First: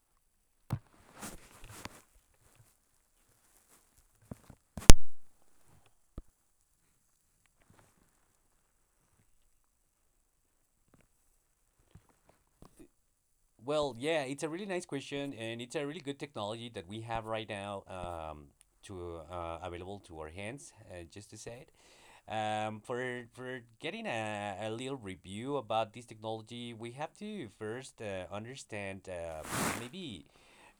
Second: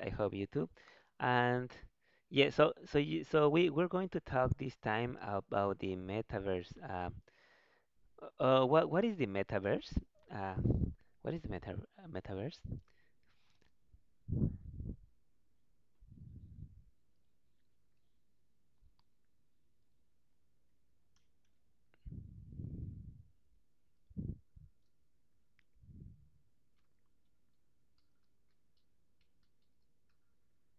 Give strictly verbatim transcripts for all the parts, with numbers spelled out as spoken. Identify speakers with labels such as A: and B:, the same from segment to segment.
A: I hope you too. And yeah, so so you so we we're going to talk this time about the metaverse. Uh, uh, what what is the metaverse? Uh, what is the meta metaverse?
B: Well, yeah, it's a really nice question, and it's a really good technology that we have right now, um, to uh, available to our hands. Uh, just to say it. Um, for for getting a, a little review about this technology, we have to first uh, understand, uh, maybe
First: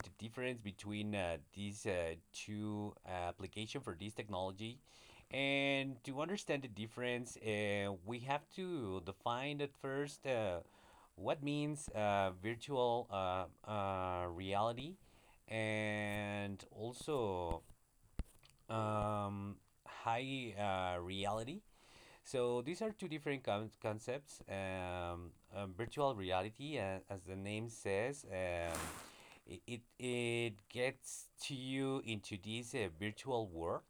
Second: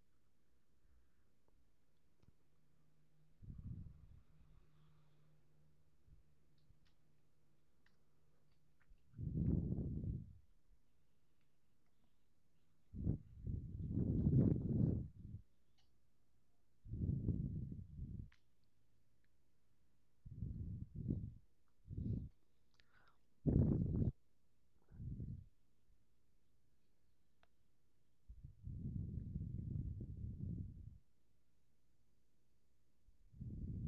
B: the difference between uh, these uh, two uh, application for this technology. And to understand the difference, uh, we have to define at first uh, what means uh, virtual uh, uh, reality, and also um, high uh, reality. So these are two different con- concepts. Um, um, virtual reality, uh, as the name says, um, it, it it gets to you into this uh, virtual world.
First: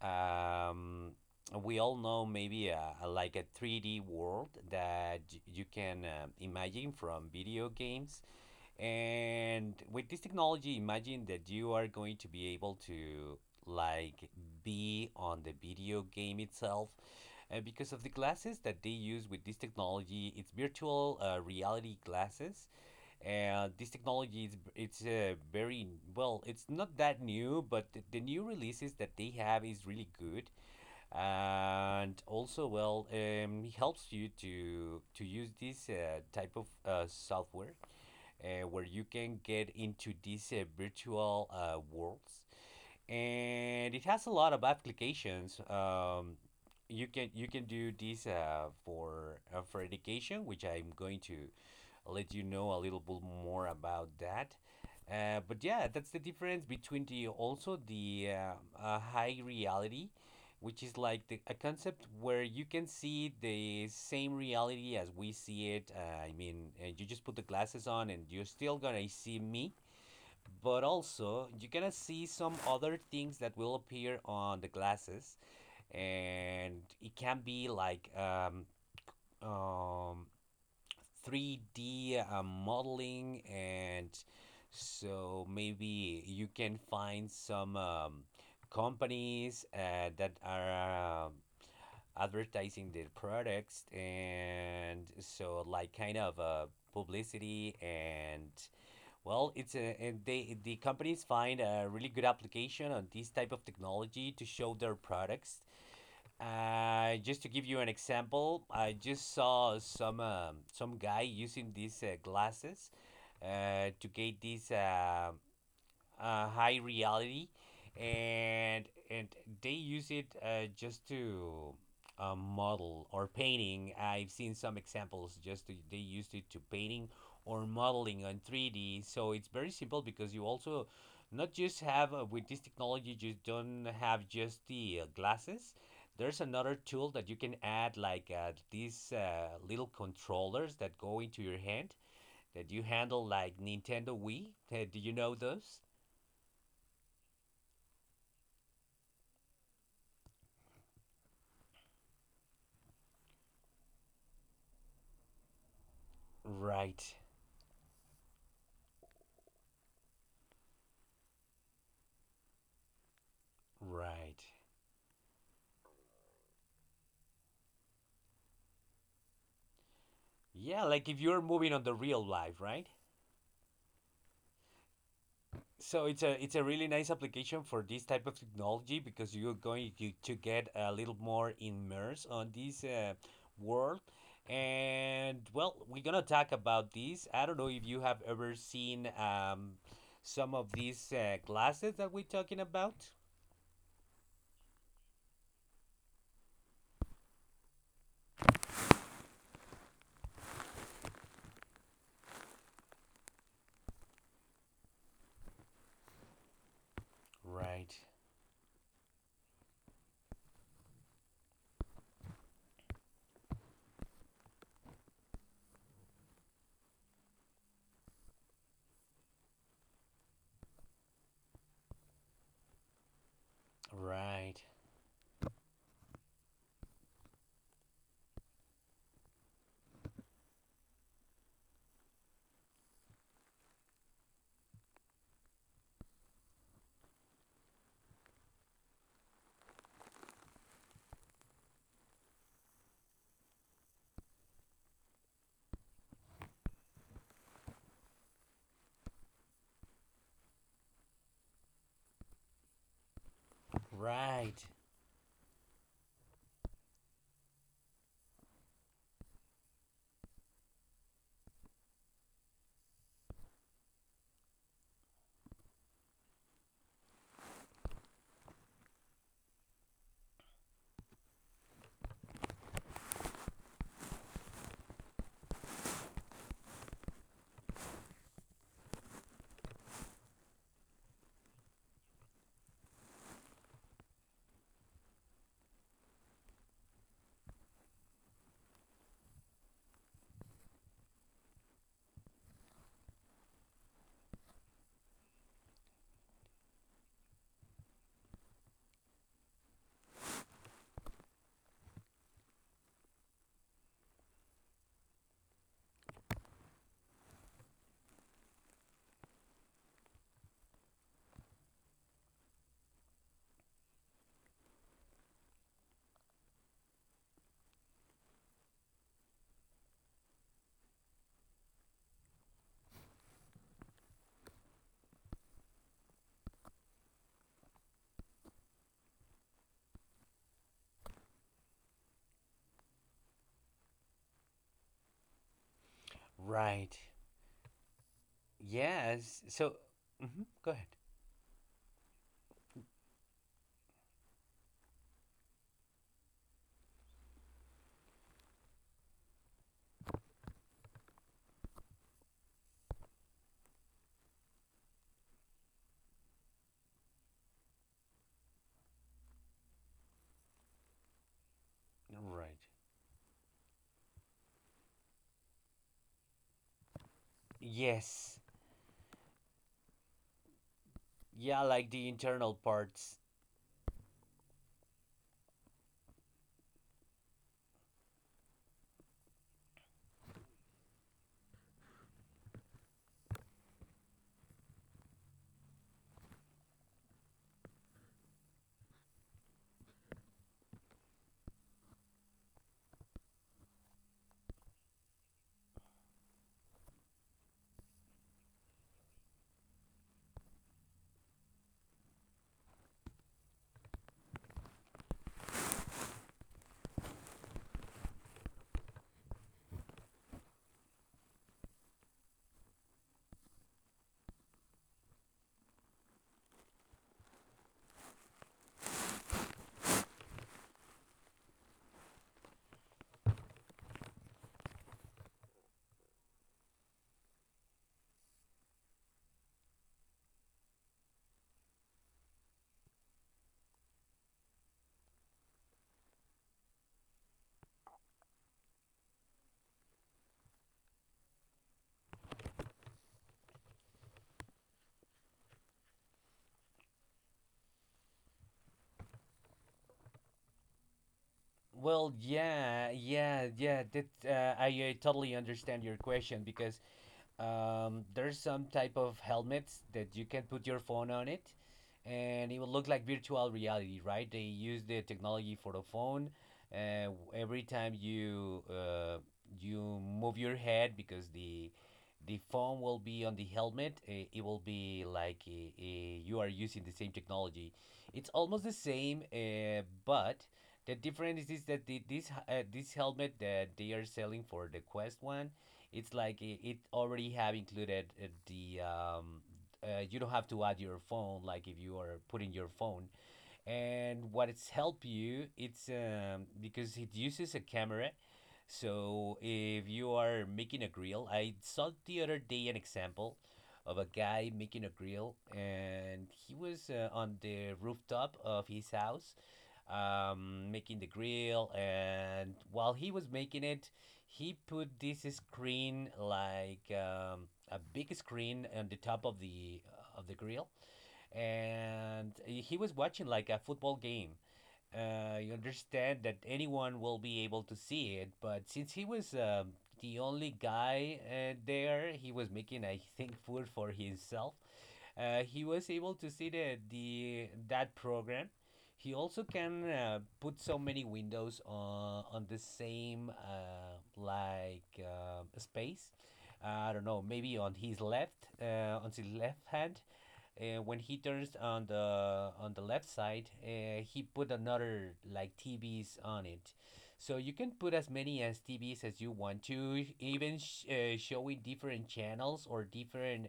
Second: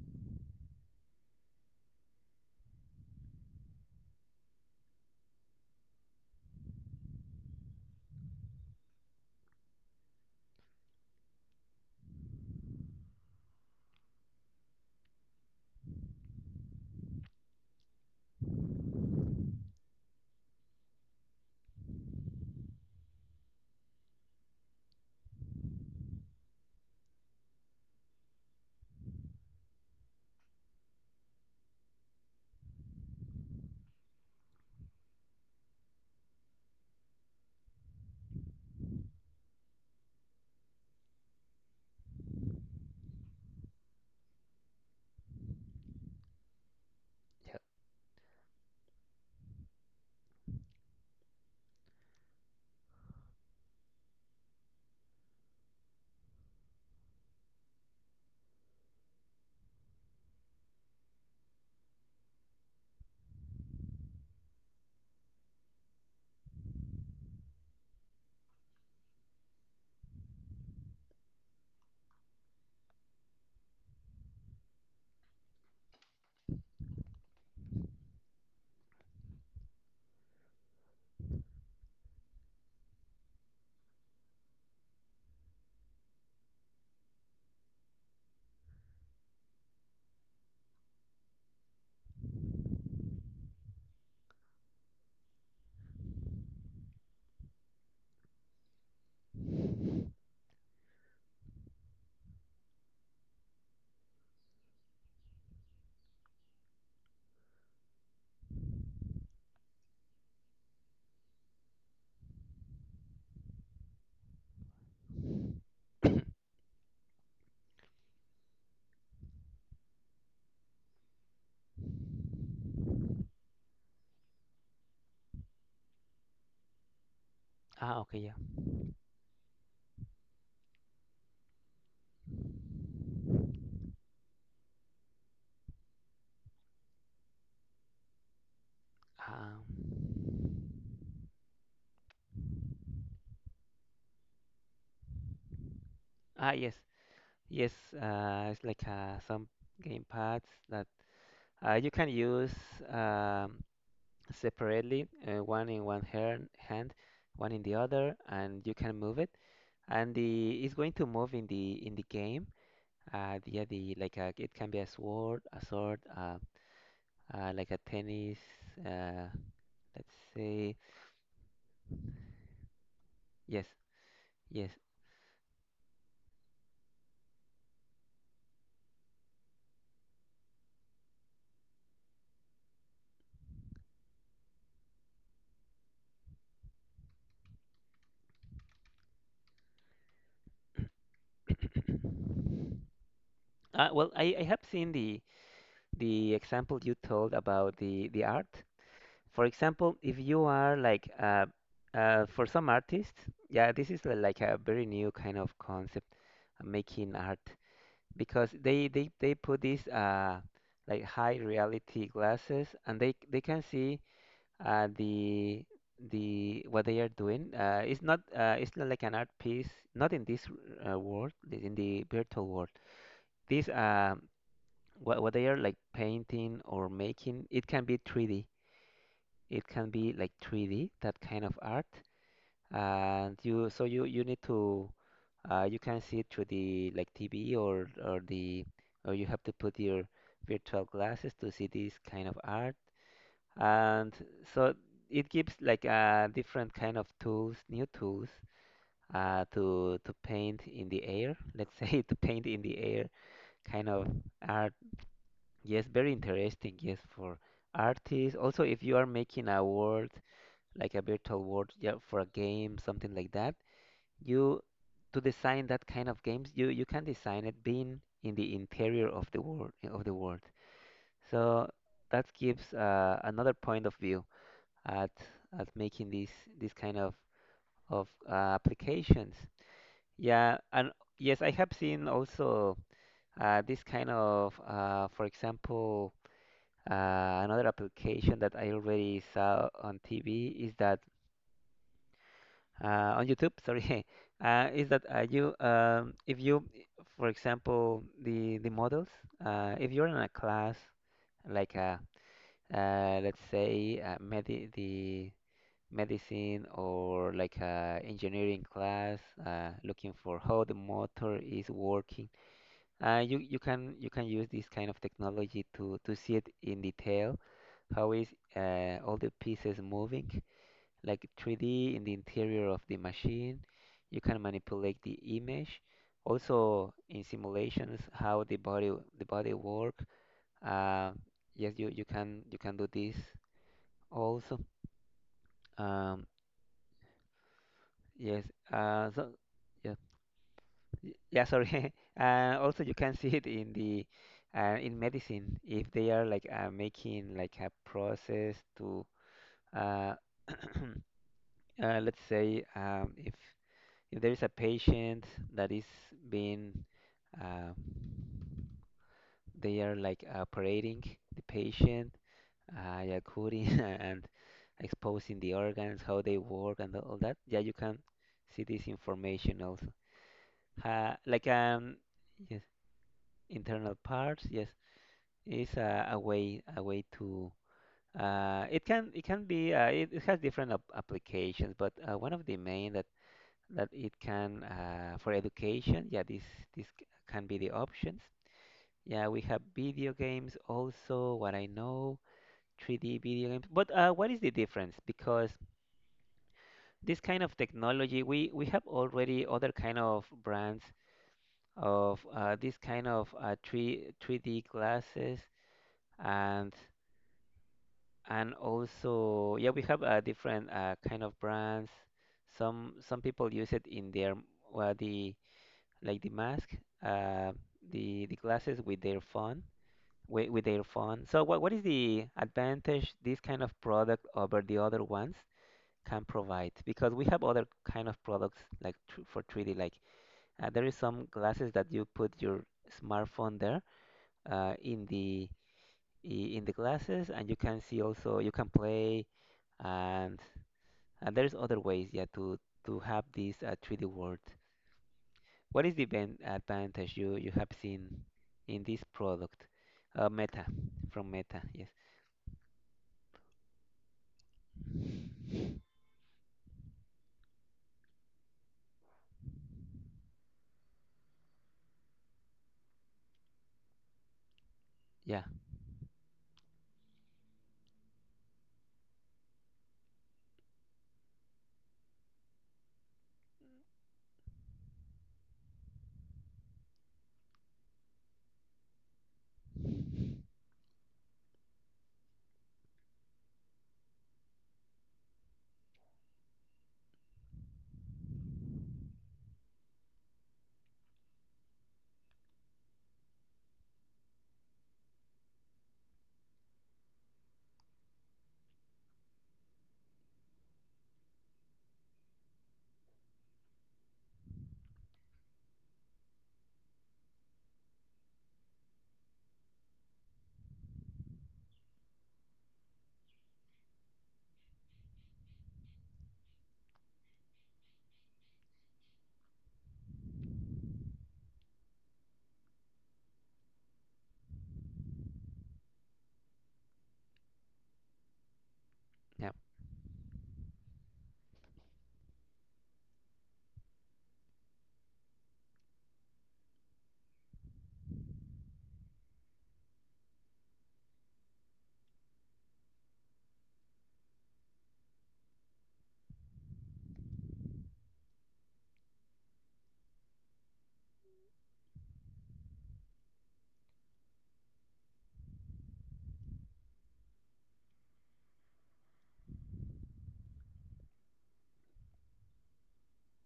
B: Um, we all know maybe a, a- like a three D world that y- you can um, imagine from video games. And with this technology, imagine that you are going to be able to, like, be on the video game itself, uh, because of the glasses that they use with this technology. It's virtual uh, reality glasses. and Uh, this technology is it's uh, very well. It's not that new, but the, the new releases that they have is really good, and also, well, um, it helps you to to use this uh, type of uh, software uh, where you can get into these uh, virtual uh, worlds, and it has a lot of applications. Um, you can you
A: Yeah.
B: can do this uh, for uh, for education, which I'm going to let you know a little bit more about that. Uh, but yeah, that's the difference between the also the uh, uh, high reality, which is like the, a concept where you can see the same reality as we see it. Uh, I mean, uh, you just put the glasses on and you're still gonna see me, but also you're gonna see some other things that will appear on the glasses, and it can be like um, um, three d uh, modeling. And so maybe you can find some um, companies uh, that are um, advertising their products, and so like kind of uh, publicity. And well, it's a, and they the companies find a really good application on this type of technology to show their products. Uh, just to give you an example, I just saw some um, some guy using these uh, glasses uh, to get this um, uh, high reality, and and they use it uh, just to uh, model or painting. I've seen some examples just to, they used it to painting or
A: Ah, okay,
B: modeling on
A: yeah.
B: three d. So it's very simple because you also not just have, uh, with this technology you don't have just the uh, glasses. There's another tool that you can add, like uh, these uh, little
A: Um,
B: controllers that go into your hand, that you handle like Nintendo Wii. Uh, do you know those?
A: ah, yes, yes. Uh, it's like uh, some game pads that uh, you can use um, separately, uh, one in one hand, hand,
B: Right.
A: one in the other, and you can move it. And the it's going to move in the in the game. Uh, yeah, the like uh,
B: Right.
A: it can be a sword, a sword, uh, uh, like a tennis. Uh, let's say
B: Yeah, like if you're moving on the real life, right?
A: yes, yes.
B: So it's a it's a really nice application for this type of technology, because you're going to, to get a little more immersed on this uh, world. And well, we're gonna talk about this. I don't know if you have ever seen um, some of these uh, glasses that we're talking about.
A: Uh, well, I, I have seen the the example you told about the the art. For example, if you are like uh, uh, for some artists, yeah, this is li- like a very new kind of concept, uh, making art.
B: Right,
A: Because they they they put these uh, like, high reality glasses, and they they can see uh the the what they are doing. Uh it's not uh it's not like an art piece, not in this uh, world, in the virtual world. These um
B: right,
A: what, what they are like painting or making, it can be three D, it can be like three D, that kind of art. And you, so you you need to uh, you can see it through the like T V, or or the or you have to put your virtual glasses to see this kind of art. And so it gives like uh, different kind of tools, new tools uh, to to paint in the air, let's say, to paint in the air, kind of
B: right,
A: art. Yes, very interesting. Yes, for artists also, if you are making a world like a virtual world, yeah, for a game, something like that, you, to design that kind of games, you you can design it being in the interior of the world of the world. So that gives uh, another point of view at at making these these kind of of uh, applications. Yeah, and yes, I have seen also uh, this kind of uh, for example, uh, another application that I already saw on TV is that, uh, on YouTube, sorry, uh, is that, uh, you, um, if you, for example, the the models, uh, if you're in a class like a, uh, let's say uh, medi the medicine or like a engineering class, uh, looking for how the motor is working, uh, you you can you can use this kind of technology to to see it in detail, how is uh, all the pieces moving, like three D in the interior of the machine. You can manipulate the image. Also in simulations, how the body the body work. Uh, yes, you, you can you can do this also. Um,
B: right.
A: yes. Uh, so
B: Yes. So,
A: yeah,
B: mhm, go ahead.
A: y- yeah. Sorry. uh, also, you can see it in the uh, in medicine, if they are like uh, making like a process to, uh, uh, let's say um, if if there is a patient that is being uh, they are like operating the patient,
B: Right.
A: uh, yeah, cutting and exposing the organs, how they work, and all that. Yeah, you can
B: Yes.
A: see this information also. Uh, like
B: Yeah, like
A: um,
B: the internal
A: yes,
B: parts.
A: internal parts. Yes, is a, a way a way to. Uh, it can it can be uh, it, it has different ap- applications, but uh, one of the main, that that it can uh, for education. Yeah, this this c- can be the options. Yeah, we have video games also. What I know, three D video games. But uh, what is the difference? Because this kind of technology, we we have already other kind of brands of uh, this kind of uh, 3 three D glasses, and and also yeah, we have uh, different uh, kind of brands. Some some people use it in their, well, the, like the mask, uh, the the glasses with their phone, with, with their phone. So what what is the advantage this kind of product over the other ones can provide? Because we have other kind of products like tr for three D, like uh, there is some glasses that you put your smartphone there uh, in the i- in the glasses, and you can see also you can play, and and there's other ways, yeah, to to have this uh, three D world. What is the ben- advantage you, you have seen in this product? Uh, Meta, from Meta, yes.
B: Well, yeah, yeah, yeah. That uh, I, I totally understand your question, because Um, there's some type of helmets that you can put your phone on it, and it will look like virtual reality, right? They use the
A: Yeah,
B: technology for the phone. Uh, every time you uh, you move your head, because the the phone will be on the helmet, it, it will be like, uh, uh, you are using the same technology. It's almost the same, uh, but the difference is that the, this uh, this helmet that they are selling for the Quest one, it's like it, it already have included uh, the um, uh, you don't have to add your phone like if you are putting your phone. And what it's help you, it's um, because it uses a camera. So if you are making a grill, I saw the other day an example of a guy making a grill, and he was uh, on the rooftop of his house, um, making the grill. And while he was making it, he put this screen, like um, a big screen, on the top of the of the grill, and he was watching like a football game. Uh, you understand that anyone will be able to see it, but since he was
A: yeah.
B: um, the only guy uh, there, he was making, I think, food for himself. Uh, he was able to see the, the that program. He also can uh, put so many windows on on the same, uh, like uh, space. I don't know, maybe on his left, uh, on his left hand, uh, when he turns on the on the left side, uh, he put another like T Vs on it. So you can put as many as T Vs as you want to, even sh- uh, showing different channels or different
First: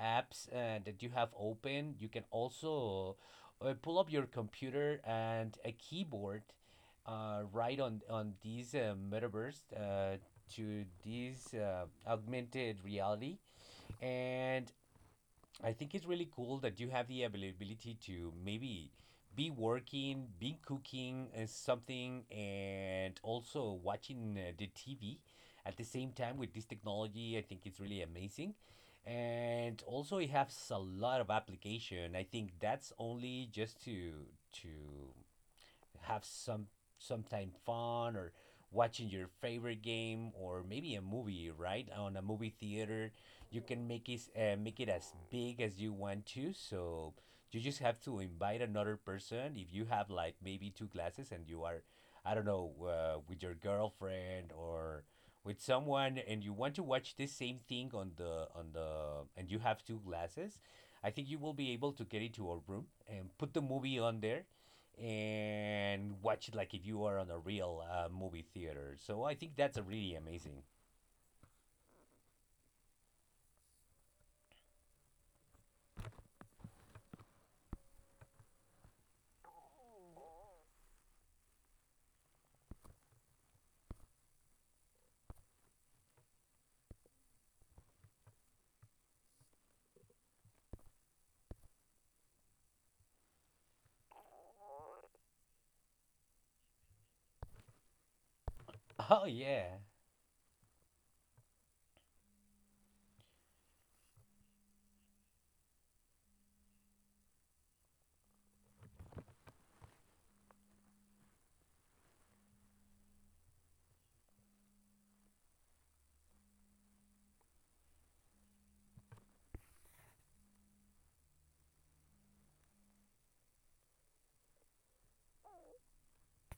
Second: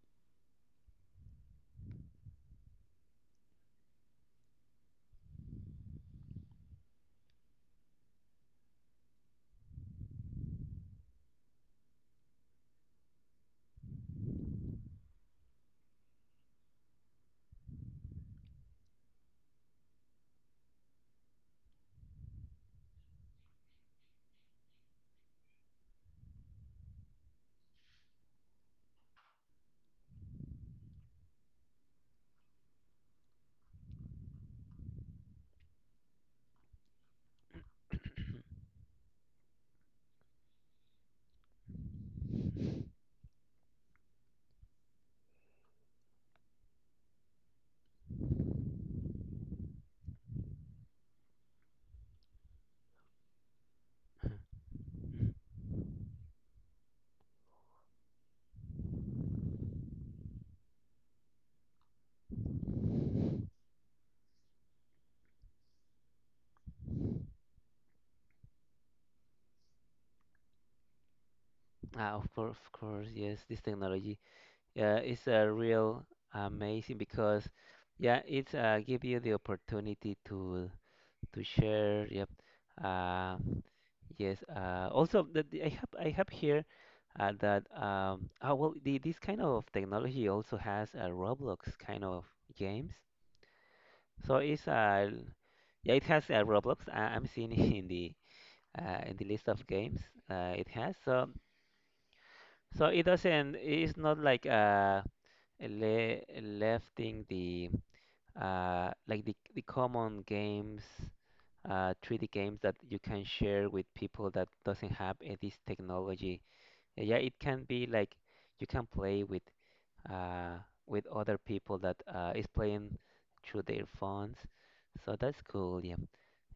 B: apps uh, that you have open. You can also uh, pull up your computer and a keyboard uh, right on on these uh, metaverse, uh, to this uh, augmented reality. And I think it's really cool that you have the availability to maybe be working, be cooking uh, something, and also watching uh, the T V at the same time with this technology. I think it's really amazing. And also, it has a lot of application. I think that's only just to to have some sometime fun, or watching your favorite game, or maybe a movie right on a movie theater. You can make it, uh, make it as big as you want to. So you just have to invite another person. If you have like maybe two glasses, and you are, I don't know, uh, with your girlfriend or with someone, and you want to watch this same thing on the on the and you have two glasses, I think you will be able to get into a room and put the movie on there and watch it like if you are on a real uh, movie theater. So I think that's a really amazing.
A: Uh, of course, of course, yes. This technology uh, is a real amazing because, yeah, it's uh, give you the opportunity to to share. Yep. Uh, yes. Uh, also, the, the- I have I have here uh, that um, oh, well, the, this kind of technology also has a Roblox kind of games. So it's uh, yeah, it has uh, Roblox. I- I'm seeing it in the uh, in
B: Oh,
A: the list of
B: yeah.
A: games uh, it has. So, so it doesn't. It's not like uh le lefting the uh like the the common games, uh, three D games, that you can share with people that doesn't have uh, this technology. Yeah, it can be like you can play with uh with other people that uh, is playing through their phones. So that's cool. Yeah.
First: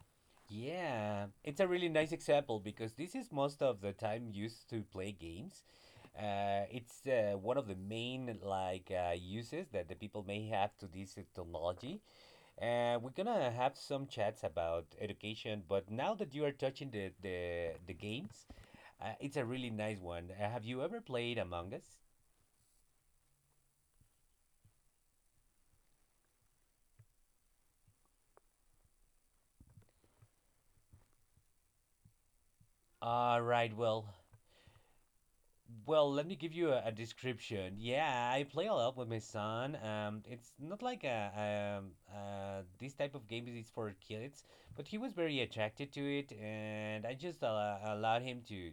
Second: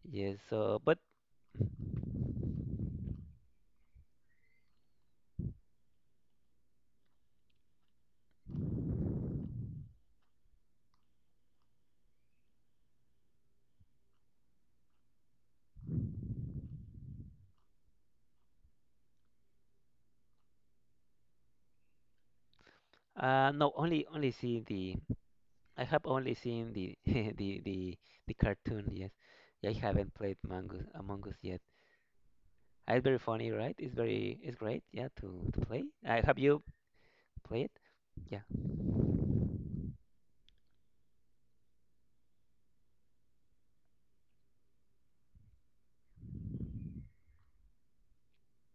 A: Yes, so but
B: Yeah, it's a really nice example because this is most of the time used to play games. Uh, it's uh, one of the main, like, uh, uses that the people may have to this technology. Uh, we're gonna have some chats about education, but now that you are touching the the, the games, uh, it's a really nice one. Uh, have you ever played Among Us?
A: uh no, only only seen the, I have only seen the the the the cartoon, yes. Yeah, I haven't played Mongoose, Among Us yet. Uh, It's very
B: All
A: funny,
B: right,
A: right? It's
B: well,
A: very, it's great, yeah, to to play.
B: Well,
A: Uh,
B: let me
A: have
B: give
A: you
B: you a, a
A: played?
B: description. Yeah,
A: Yeah.
B: I play a lot with my son. Um, it's not like a um uh this type of game is for kids, but he was very attracted to it, and I just uh, allowed him to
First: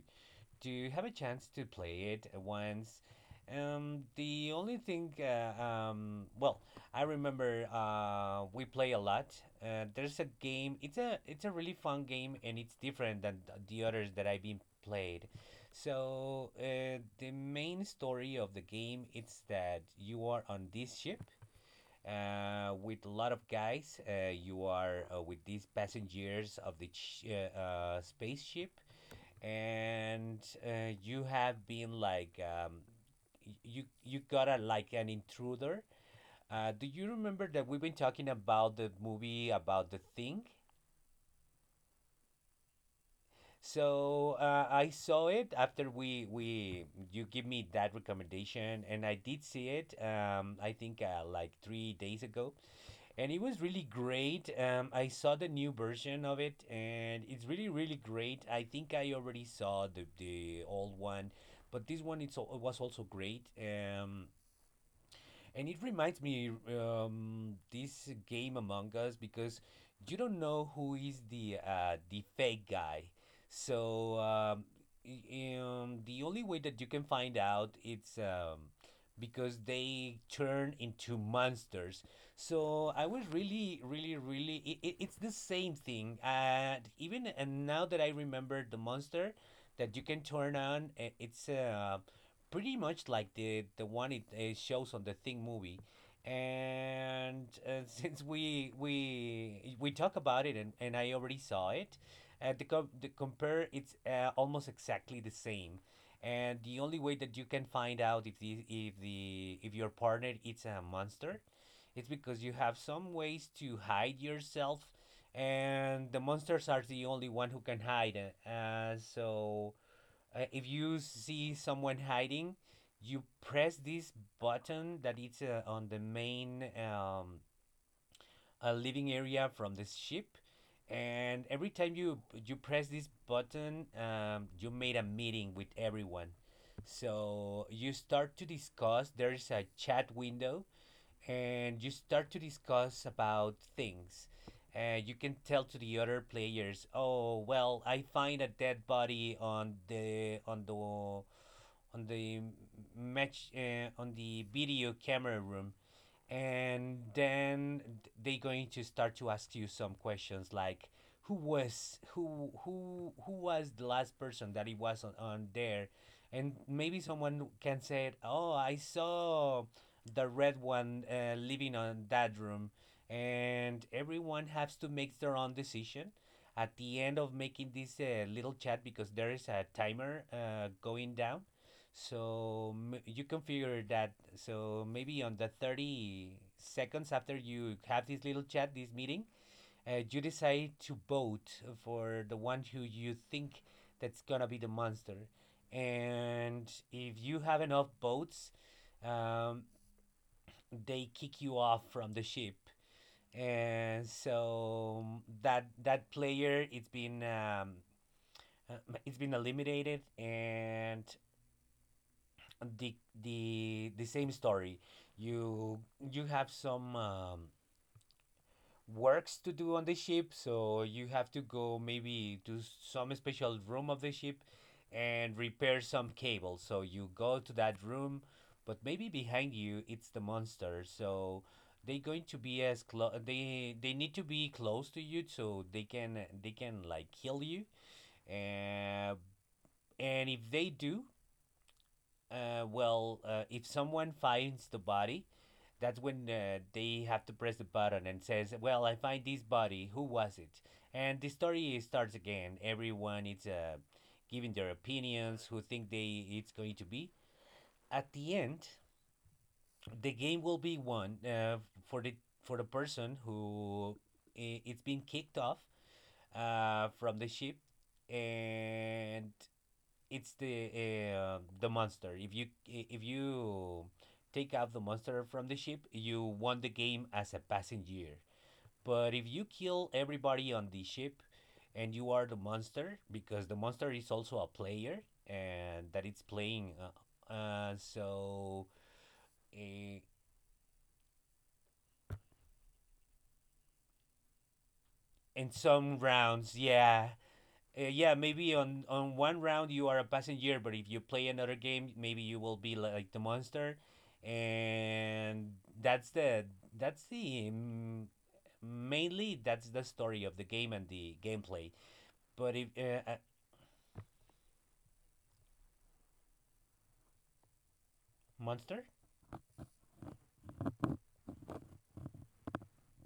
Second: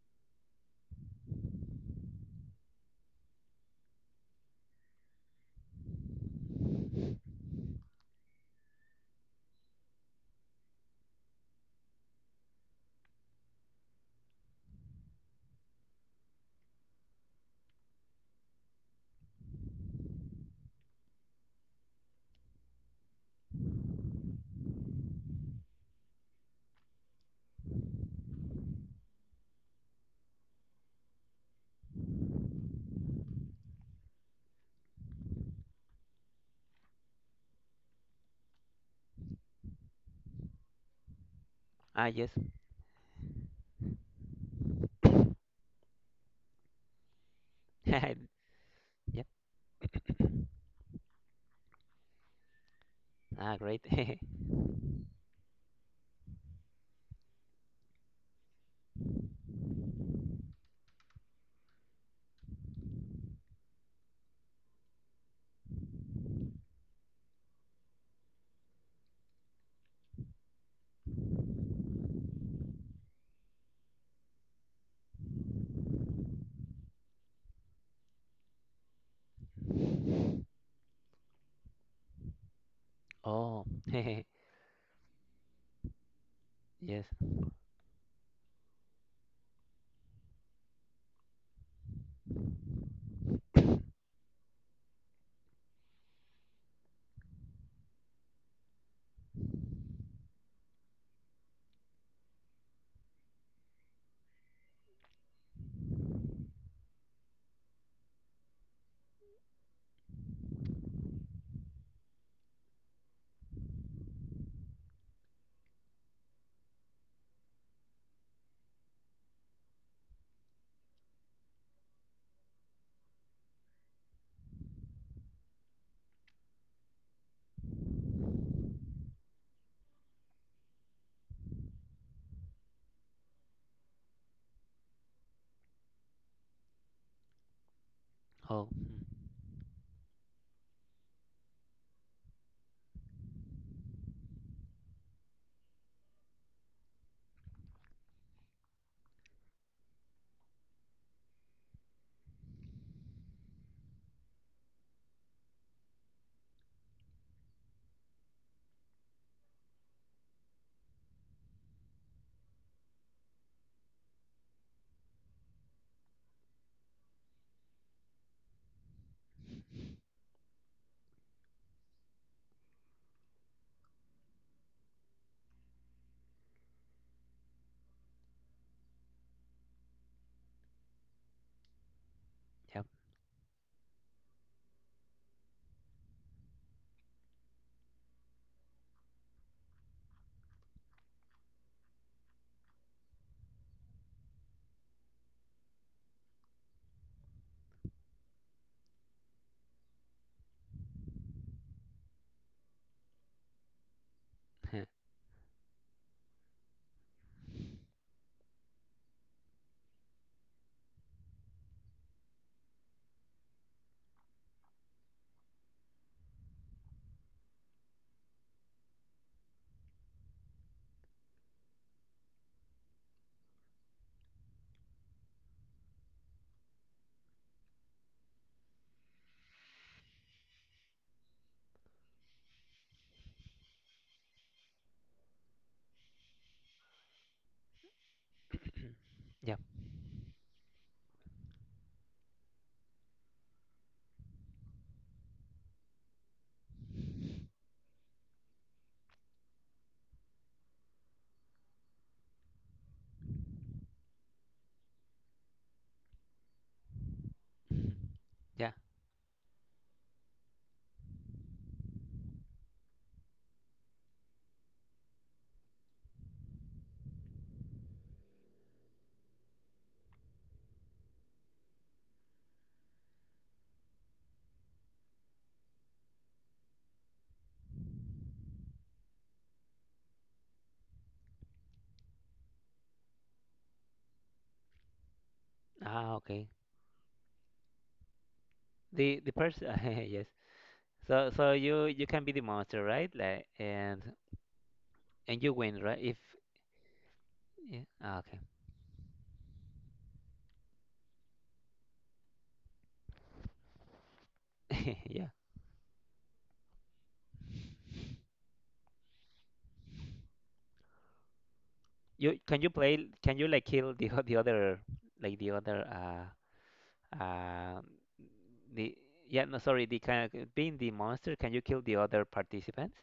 B: to have a chance to play it once. Um, the only thing, uh, um, well, I remember uh, we play a lot. Uh, there's a game. It's a it's a really fun game, and it's different than th- the others that I've been played. So uh, the main story of the game is that you are on this ship, uh, with a lot of guys. Uh, you are uh, with these passengers of the ch- uh, uh, spaceship, and uh, you have been like, um, you you got a like an intruder. Uh, do you remember that we've been talking about the movie about The Thing?
A: Ah, yes.
B: So uh, I saw it after we we you give me that recommendation, and I
A: Yeah.
B: did see it. Um, I think, uh, like three days ago, and it
A: Ah,
B: was
A: great.
B: really great. Um, I saw the new version of it, and it's really, really great. I think I already saw the the old one, but this one it's al- was also great. Um, and it reminds me, um, this game Among Us, because you don't know who is the uh, the fake guy. So um, y- um, the only way that you can find out it's um, because they turn into monsters. So I was
A: Oh,
B: really, really, really. It, it, it's the same thing. And
A: yes.
B: even and now that I remember the monster that you can turn on, i- it's uh, pretty much like the the one it, it shows on The Thing movie. And uh, since we we we talk about it, and, and I already saw it, uh, the, com- the compare it's uh, almost exactly the same. And the only way that you can find out if the if the if your partner is a monster, it's because you have some ways to hide yourself, and the monsters are the only one who can hide. Uh, so uh, if you see someone hiding, you press this button that it's uh, on the main um, uh, living area from the ship. And every time you you press this button, um, you made a meeting with everyone. So you start to
A: Oh,
B: discuss.
A: mm,
B: There's a chat window, and you start to discuss about things. And you can tell to the other players, "Oh, well, I find a dead body on the on the on the match, uh, on the video camera room. And then they're going to start to ask you some questions like who was who who who was the last person that it was on, on there. And maybe someone can say, oh, I saw the red one uh, living on that room. And everyone has to make their own decision at the end of making this uh, little chat, because there is a timer uh, going down. So
A: yep.
B: m- you configure that. So maybe on the thirty seconds after you have this little chat, this meeting, uh, you decide to vote for the one who you think that's gonna be the monster. And if you have enough votes, um, they kick you off from the ship. And so, um, that that player, it's been um, uh, it's been eliminated, and the the the same story. You you have some um, works to do on the ship, so you have to go maybe to some special room of the ship and repair some cable. So you go to that room, but maybe behind you it's the monster. So they going to be as close. They they need to be close to you so they can they can like kill you. Uh,
A: Yep.
B: and if they do, Uh, well, uh, if someone finds the body, that's when uh, they have to press the button and says, "Well, I find this body. Who was it?" And the story starts again. Everyone is uh, giving their opinions, who think they it's going to be. At the end,
A: Yeah.
B: the game will be won uh, for the for the person who it's been kicked off uh, from the ship, and it's the uh, the monster. If you if you take out the monster from the ship, you won the game as a passenger. But if you kill everybody on the ship and you are the monster, because the monster is also a player and that
A: Ah,
B: it's
A: okay.
B: playing, uh, uh so
A: The the person,
B: uh,
A: yes. So so you you can be the monster, right? Like, and and
B: in
A: you win,
B: some
A: right? If
B: rounds, yeah.
A: yeah,
B: Uh, yeah,
A: ah,
B: maybe on on one round you are a passenger, but if you play another game, maybe you will be like the monster,
A: okay, yeah.
B: and that's the that's the um, mainly that's the story of the game and the gameplay.
A: You
B: But
A: can you
B: if uh,
A: play?
B: uh,
A: Can you like kill the o- the other, like the other uh uh
B: monster,
A: the yeah, no, sorry, the kind of, being the monster? Can you kill the other participants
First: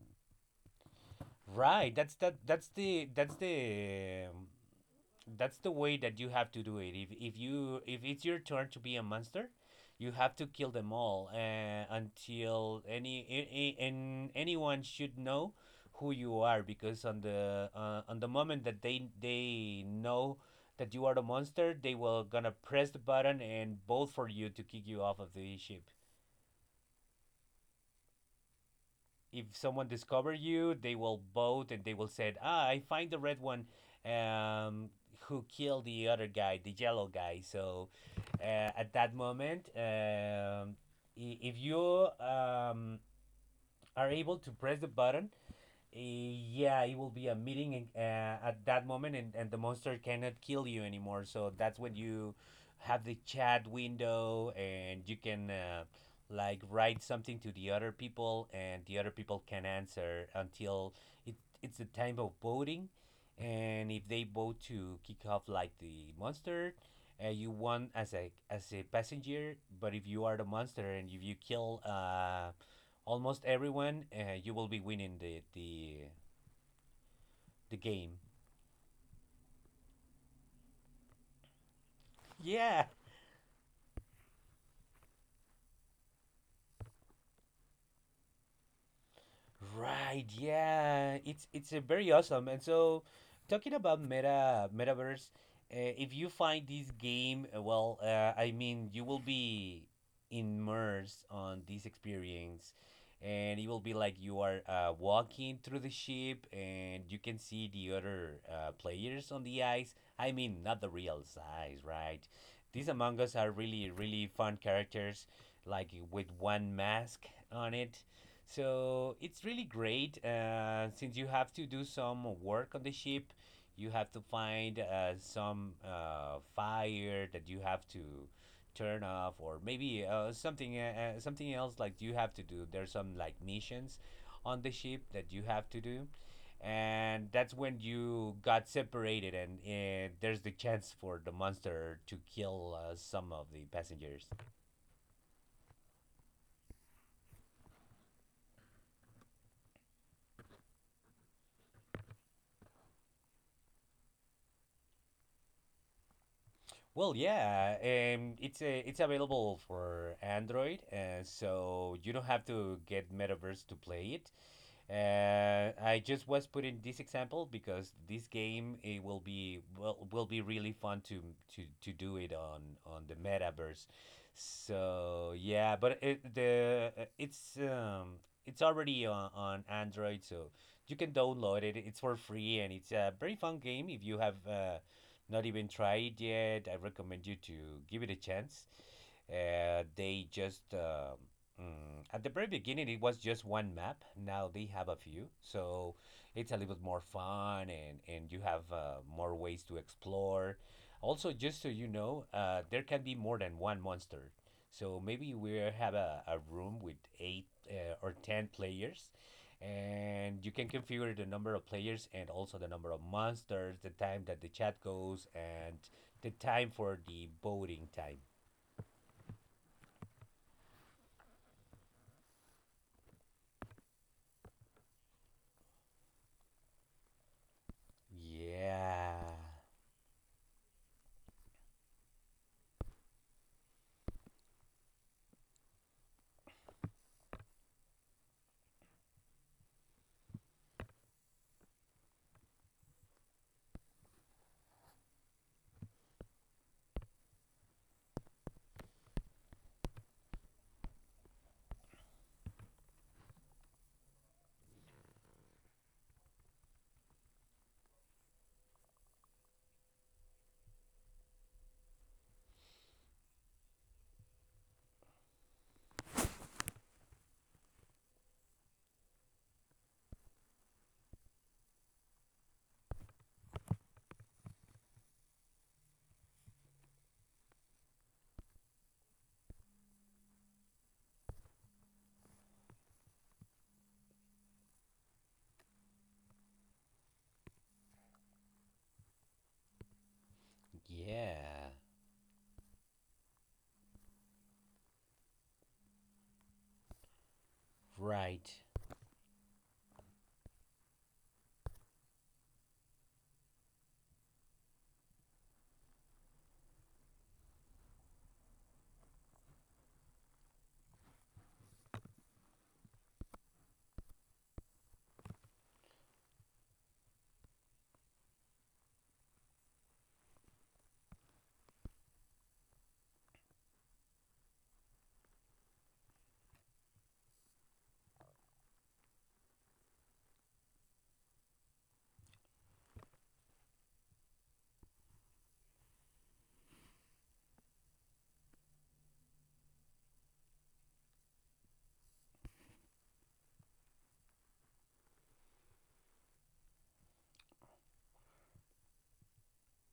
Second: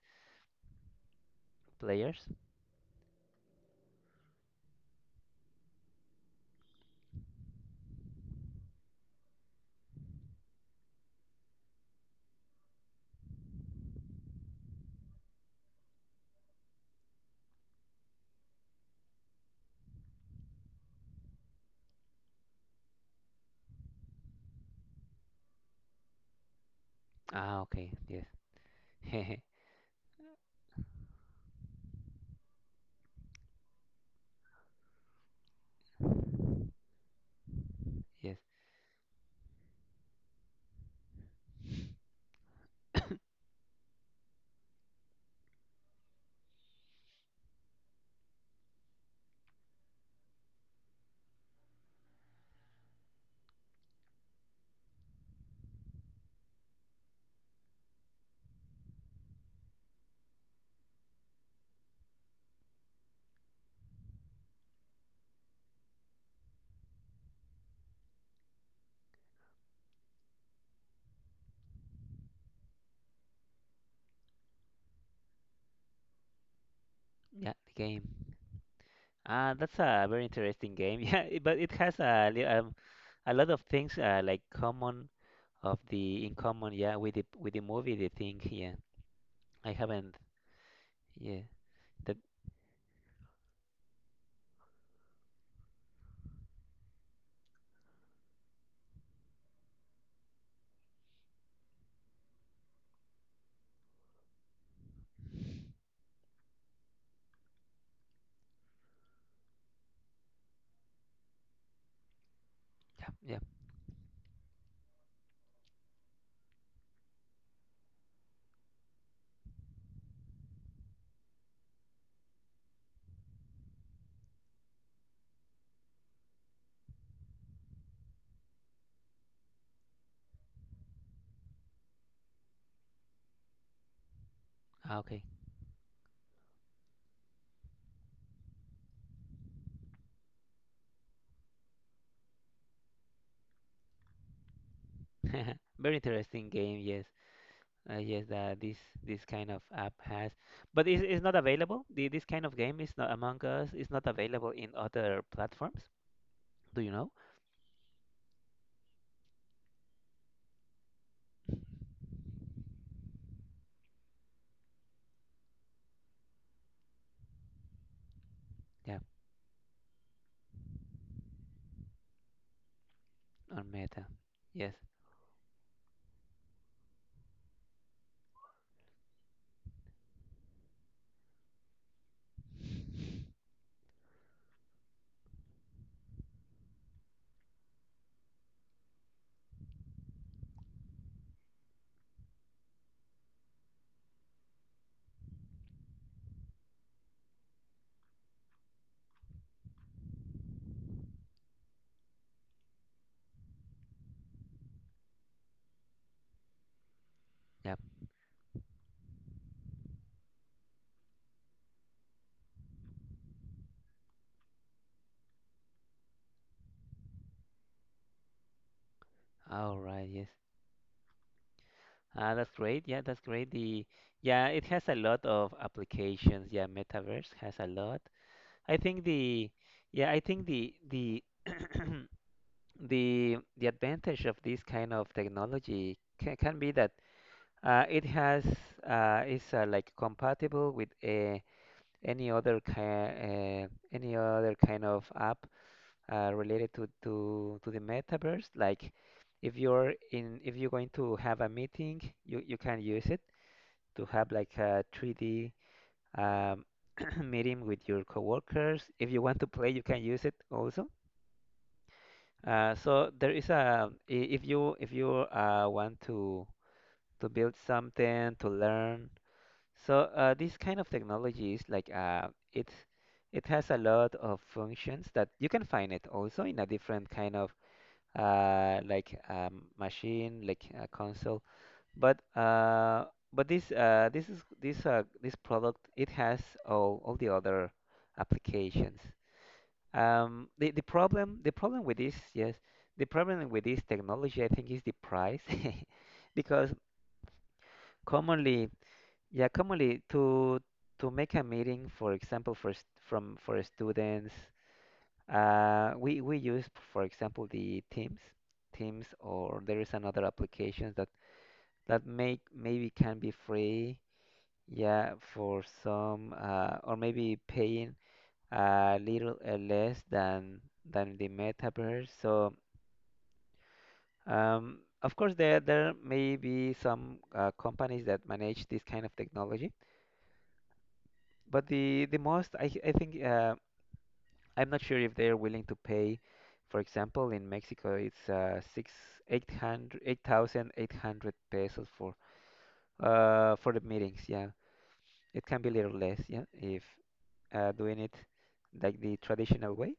B: right? That's
A: players?
B: that that's the that's the um, that's the way that you have to do it. If if you if it's your turn to be a monster, you have to kill them all, uh, until any a- a- and anyone should know who you are, because on the uh, on the moment that they they know that you are the monster, they will gonna press the button and vote for you to kick you off of the ship.
A: Ah, okay, yes,
B: If someone discover you, they will vote and they will say, "Ah, I find the red one um, who killed the other guy, the yellow guy." So,
A: yes,
B: uh, at that moment, um, if you um, are able to press the button, yeah, it will be a meeting in, uh, at that moment, and, and the monster cannot kill you anymore. So that's when you have the chat window, and you can uh, like write something to the other people, and the other people can answer until it, it's the time of voting. And if they vote to kick off like the monster, uh, you won as a as a passenger. But if you are the monster and if you kill uh, almost everyone, uh, you will be winning the the
A: yeah. The
B: the
A: game.
B: game.
A: Ah, that's a very interesting game. Yeah, it- but it has a li- um,
B: Yeah.
A: a lot of things uh, like common of the in common, yeah, with the with the movie, the Thing, yeah. I haven't
B: Right, yeah,
A: yeah
B: it's it's a very
A: that
B: awesome. And so, talking about meta metaverse, uh, if you find this game, uh, well, uh, I mean, you will be immersed on this experience, and it will be like you are uh, walking through the ship, and you can see the other uh, players on the ice. I mean, not the real size, right? These
A: yeah
B: Among Us
A: yeah.
B: are really really fun characters, like with one mask on it, so it's really great, uh, since you have to do some work on the ship. You have to find uh, some uh, fire that you have to turn off, or maybe uh, something uh, uh, something else like you have to do. There's some like missions on the
A: Ah,
B: ship
A: okay.
B: that you have to do, and that's when you got separated, and uh, there's the chance for the monster to kill uh, some of the passengers.
A: Very interesting game, yes. Uh, yes, that this this kind of app has, but it's, it's not available. The, this kind of game is not Among Us. It's not available in other platforms. Do you know?
B: Well, yeah, um, it's a, it's available for Android, uh, so you don't have to get Metaverse to play it. Uh, I just was putting this example because this game
A: Yeah,
B: it will be will, will be really fun to, to to do it on on the
A: on
B: metaverse.
A: Meta. Yes.
B: So yeah, but it, the uh, it's um it's already on, on Android, so you can download it. It's for free and it's a very fun game. If you have uh, not even tried yet, I recommend you to give it a chance. Uh, they just um Mm. At the very beginning, it was just one map. Now they have a few, so it's a little bit more fun, and and you have uh, more ways to explore. Also, just so you know, uh, there can be more than one monster. So maybe we have a, a room with eight
A: Yep.
B: uh, or ten players, and you can configure the number of players and also the number of monsters, the time that the chat goes, and the time for the voting time.
A: All right. Yes. Ah, that's great. Yeah, that's great. The yeah, it has a lot of applications. Yeah, Metaverse has a lot. I think
B: Yeah,
A: the yeah, I think the the the the advantage of this kind of technology can, can be that, Uh, it has uh, is uh, like compatible with uh, any other kind uh, any other kind of app uh, related to, to to the metaverse. Like, if you're in, if you're going to have a meeting, you, you can use it to have like a three D um, meeting with your coworkers. If you want to play, you can use it also. Uh, so there is a i- if you if you uh, want to to build something, to learn. So uh, this kind of technology is like uh, it it has a lot of functions that you can find it also in a different kind of uh, like um, machine, like a console. But uh, but this uh, this is this uh, this product, it has all all the other applications. Um, the the problem the
B: yeah.
A: problem with this, yes, the problem with this technology, I think, is the price, because
B: Right,
A: commonly, yeah, commonly, to to make a meeting, for example, for st- from for students, uh, we we use, for example, the Teams, Teams, or there is another applications that that make, maybe can be free, yeah, for some, uh, or maybe paying a little uh, less than than the Metaverse. So, um, of course, there there may be some uh, companies that manage this kind of technology. But the the most, I I think uh, I'm not sure if they're willing to pay. For example, in Mexico, it's uh, six eight hundred eight thousand eight hundred pesos for uh, for the meetings. Yeah, it can be a little less. Yeah, if uh, doing it like the traditional way.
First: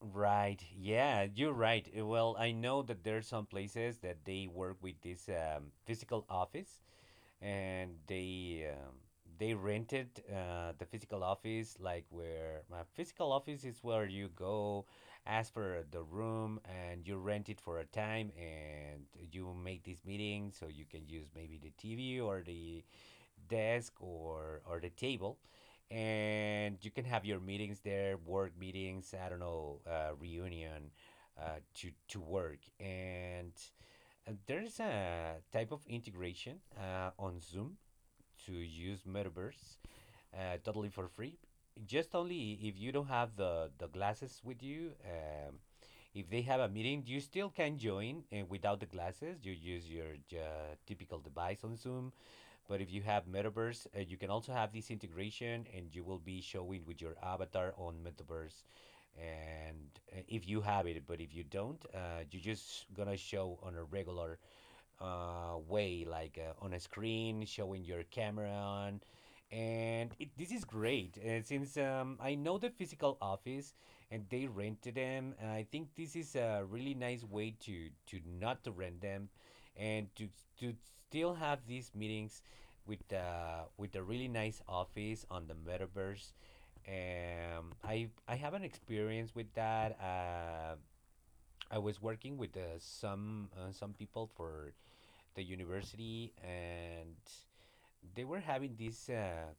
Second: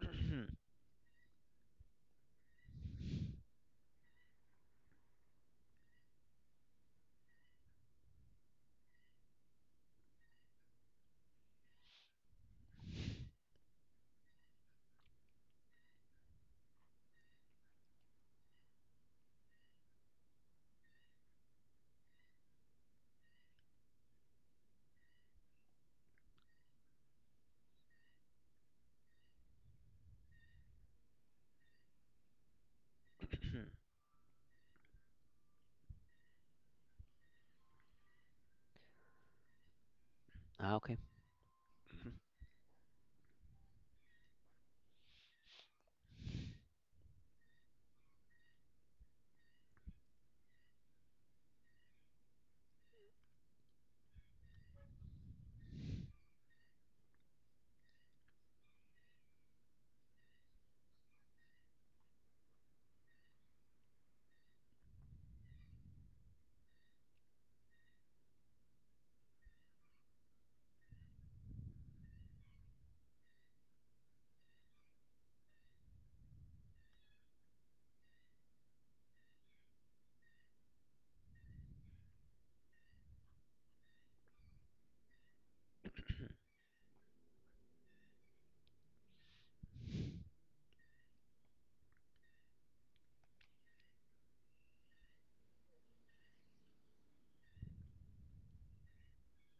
B: right. Yeah, you're right. Uh, Well, I know that there are some places that they work with this um, physical office, and they um, they rented uh, the physical office, like where my physical office is, where you go, ask for the room, and you rent it for a time, and you make this meeting, so you can use maybe the T V or the desk, or or the table, and you can have your meetings there, work meetings, I don't know, uh, reunion, uh, to to work. And uh, there's a type of integration uh, on Zoom to use metaverse, uh,
A: Ah,
B: totally
A: okay.
B: for free,
A: Mhm.
B: just only if you don't have the the glasses with you. Um, if they have a meeting, you still can join uh, without the glasses. You use your uh, typical device on Zoom. But if you have metaverse, uh, you can also have this integration, and you will be showing with your avatar on metaverse. And uh, if you have it, but if you don't, uh, you're just gonna show on a regular uh, way, like uh, on a screen, showing your camera on. And it, this is great, uh, since um, I know the physical office and they rented them. I think this is a really nice way to, to not to rent them and to, to still have these meetings with, uh, with a really nice office on the metaverse. Um, I I have an experience with that. Uh, I was working with uh, some uh, some people for the university, and they were having this uh,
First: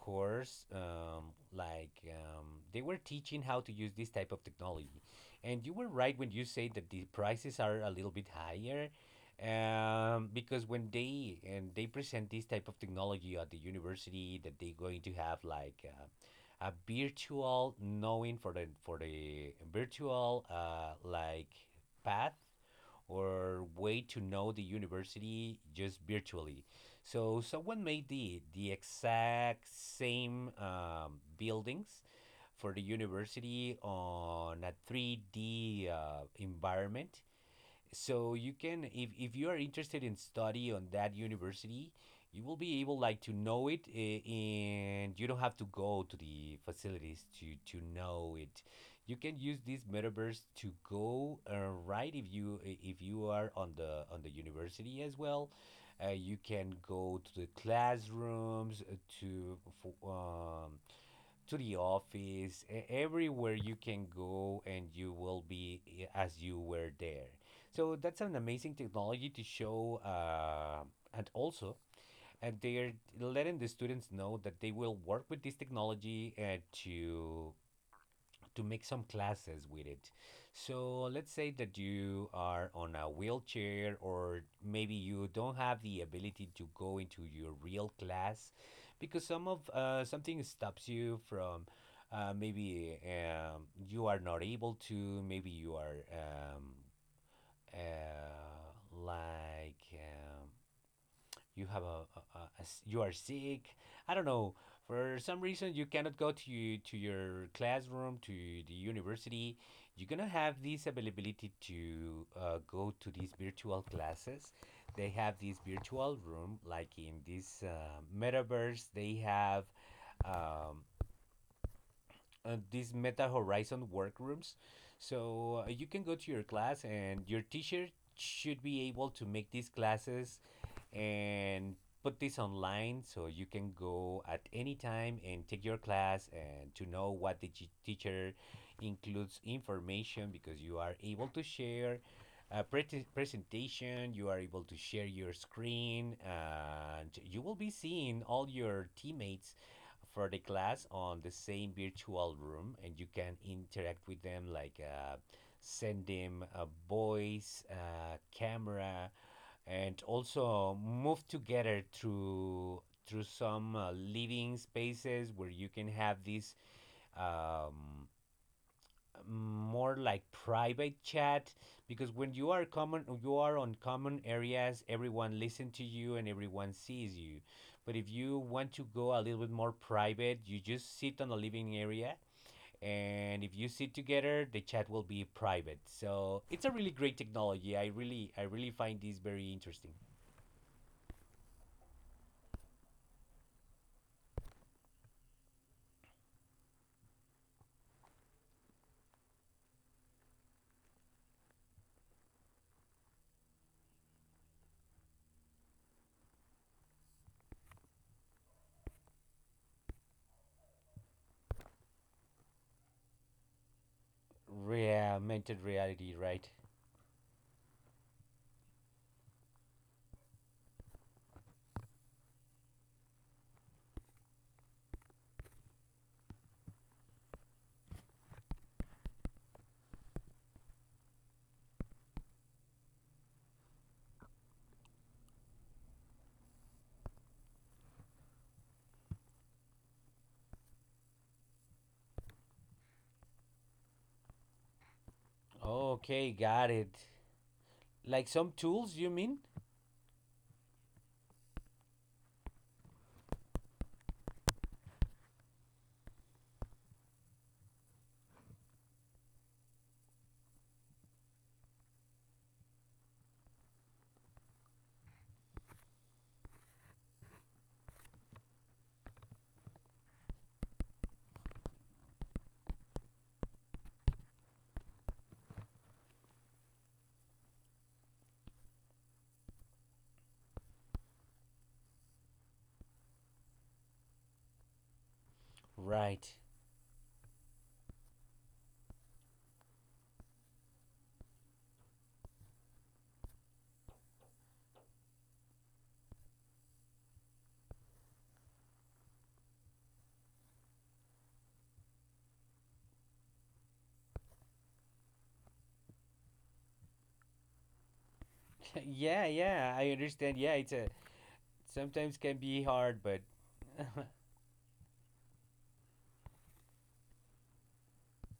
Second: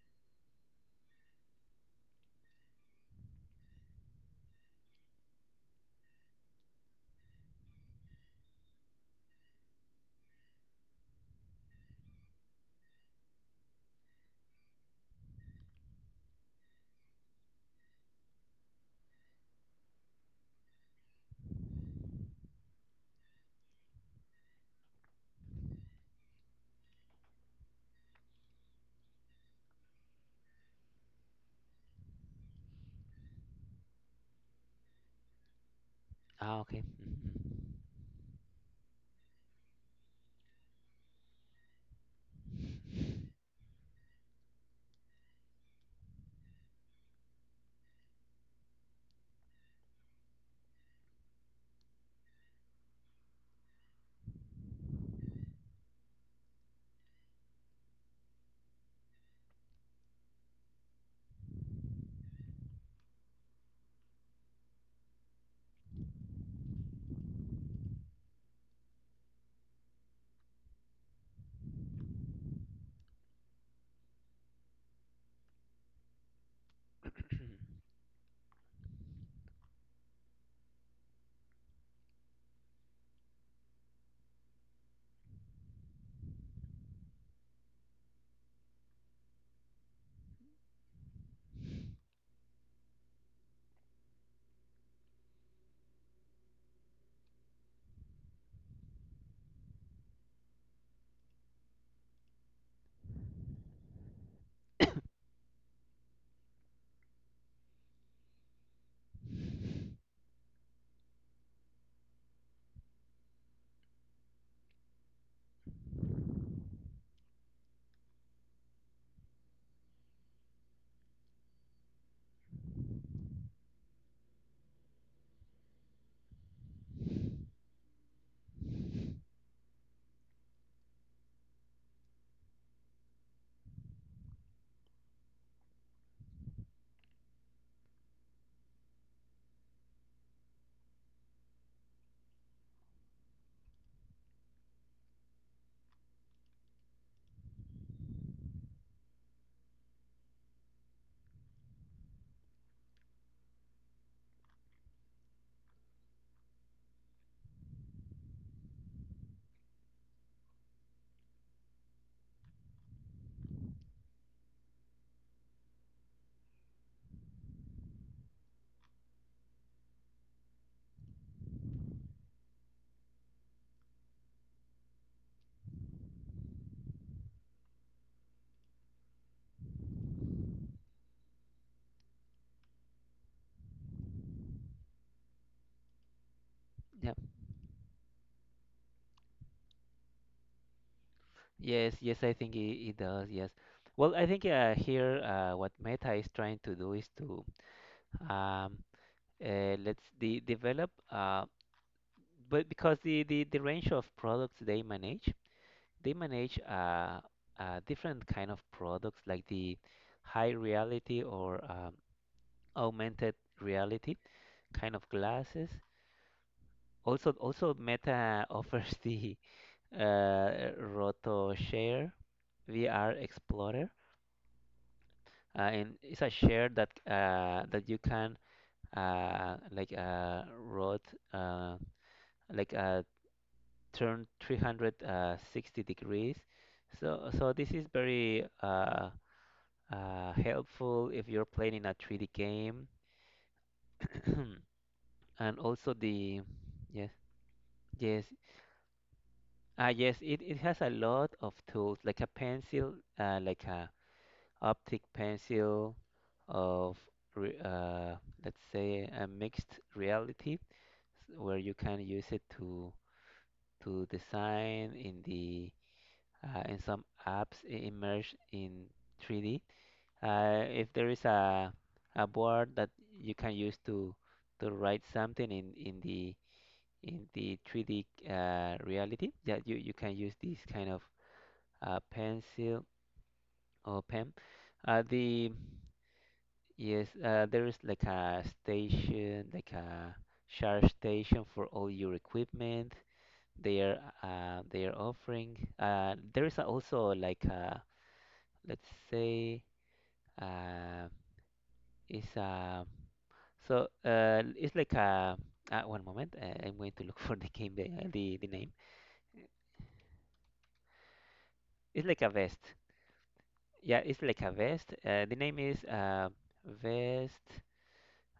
B: course um, like um, they were teaching how to use this type of technology. And you were right when you say that the prices are a little bit higher, um, because when they and they present this type of technology at the university, that they're going to have like uh, a virtual knowing for the for the virtual uh, like path or way to know the university just virtually. So someone made the the exact same um, buildings for the university on a three D uh,
A: Ah, okay.
B: environment,
A: Mhm.
B: so you can, if, if you are interested in study on that university, you will be able like to know it, eh, and you don't have to go to the facilities to to know it. You can use this metaverse to go, uh, right if you i- if you are on the on the university as well, uh, you can go to the classrooms, uh, to for, um, to the office, e- everywhere you can go, and you will be i- as you were there. So that's an amazing technology to show, uh, and also, and they're letting the students know that they will work with this technology and to to make some classes with it. So let's say that you are on a wheelchair, or maybe you don't have the ability to go into your real class because some of uh, something stops you from uh, maybe um, you are not able to, maybe you are um, uh, like um, you have a, a, a- a s- you are sick. I don't know, for some reason you cannot go to you, to your classroom, to the university. You're gonna have this availability to uh, go to these virtual classes. They have this virtual room, like in this uh, metaverse they have um, uh, these Meta Horizon Workrooms. So uh, you can go to your class, and your teacher should be able to make these classes and put this online, so you can go at any time and take your class and to know what the g- teacher includes information, because you are able to share a pre- presentation, you are able to share your screen, and you will be seeing all your teammates for the class on the same virtual room. And you can interact with them, like uh, send them a voice, uh, camera, and also move together through through some uh, living spaces where you can have this um, more like private chat. Because when you are common, you are on common areas, everyone listen to you and everyone sees you. But if you want to go a little bit more private, you just sit on a living area, and if you sit together the chat will be private. So it's a really great
A: Yep.
B: technology. I really i really find this very interesting.
A: Yes, yes, I think it, it does. Yes. Well, I think uh, here uh, what Meta is trying to do is to um, uh, let's de develop. Um but because the, the, the range of products they manage, they manage uh, uh, different kind of products like the high reality or um, augmented reality kind
B: Rea-
A: of
B: augmented
A: glasses.
B: reality, right?
A: Also, also Meta offers the uh, RotoShare V R Explorer, uh, and it's a share that uh, that you can uh, like uh, rot uh, like uh, turn three hundred sixty degrees. So, so this is very uh, uh, helpful if you're playing in a three D game. And also
B: Okay,
A: the,
B: got it.
A: yes,
B: Like
A: yes,
B: some tools, you mean?
A: ah, yes, it, it has a lot of tools, like a pencil, uh, like a optic pencil of, re uh, let's say, a mixed reality, where you can use it to to design in the Uh, in some apps i- immerse in three D. Uh, if there is a a board that you can use to to write something in in the in the three D uh, reality, that you you can use this kind of uh, pencil or pen. Uh, the
B: Right.
A: Yes, uh, there is like a station, like a charge station for all your equipment. They are uh, they are offering. Uh, there is also, like a, let's say. Uh, it's uh, so uh, it's like a uh, One moment. Uh, I'm going to look for the game the, uh, the the name.
B: Yeah, yeah, I understand. Yeah, it's a
A: It's
B: sometimes
A: like a
B: can be
A: vest.
B: hard, but
A: Yeah, it's like a vest. Uh, the name is uh, vest,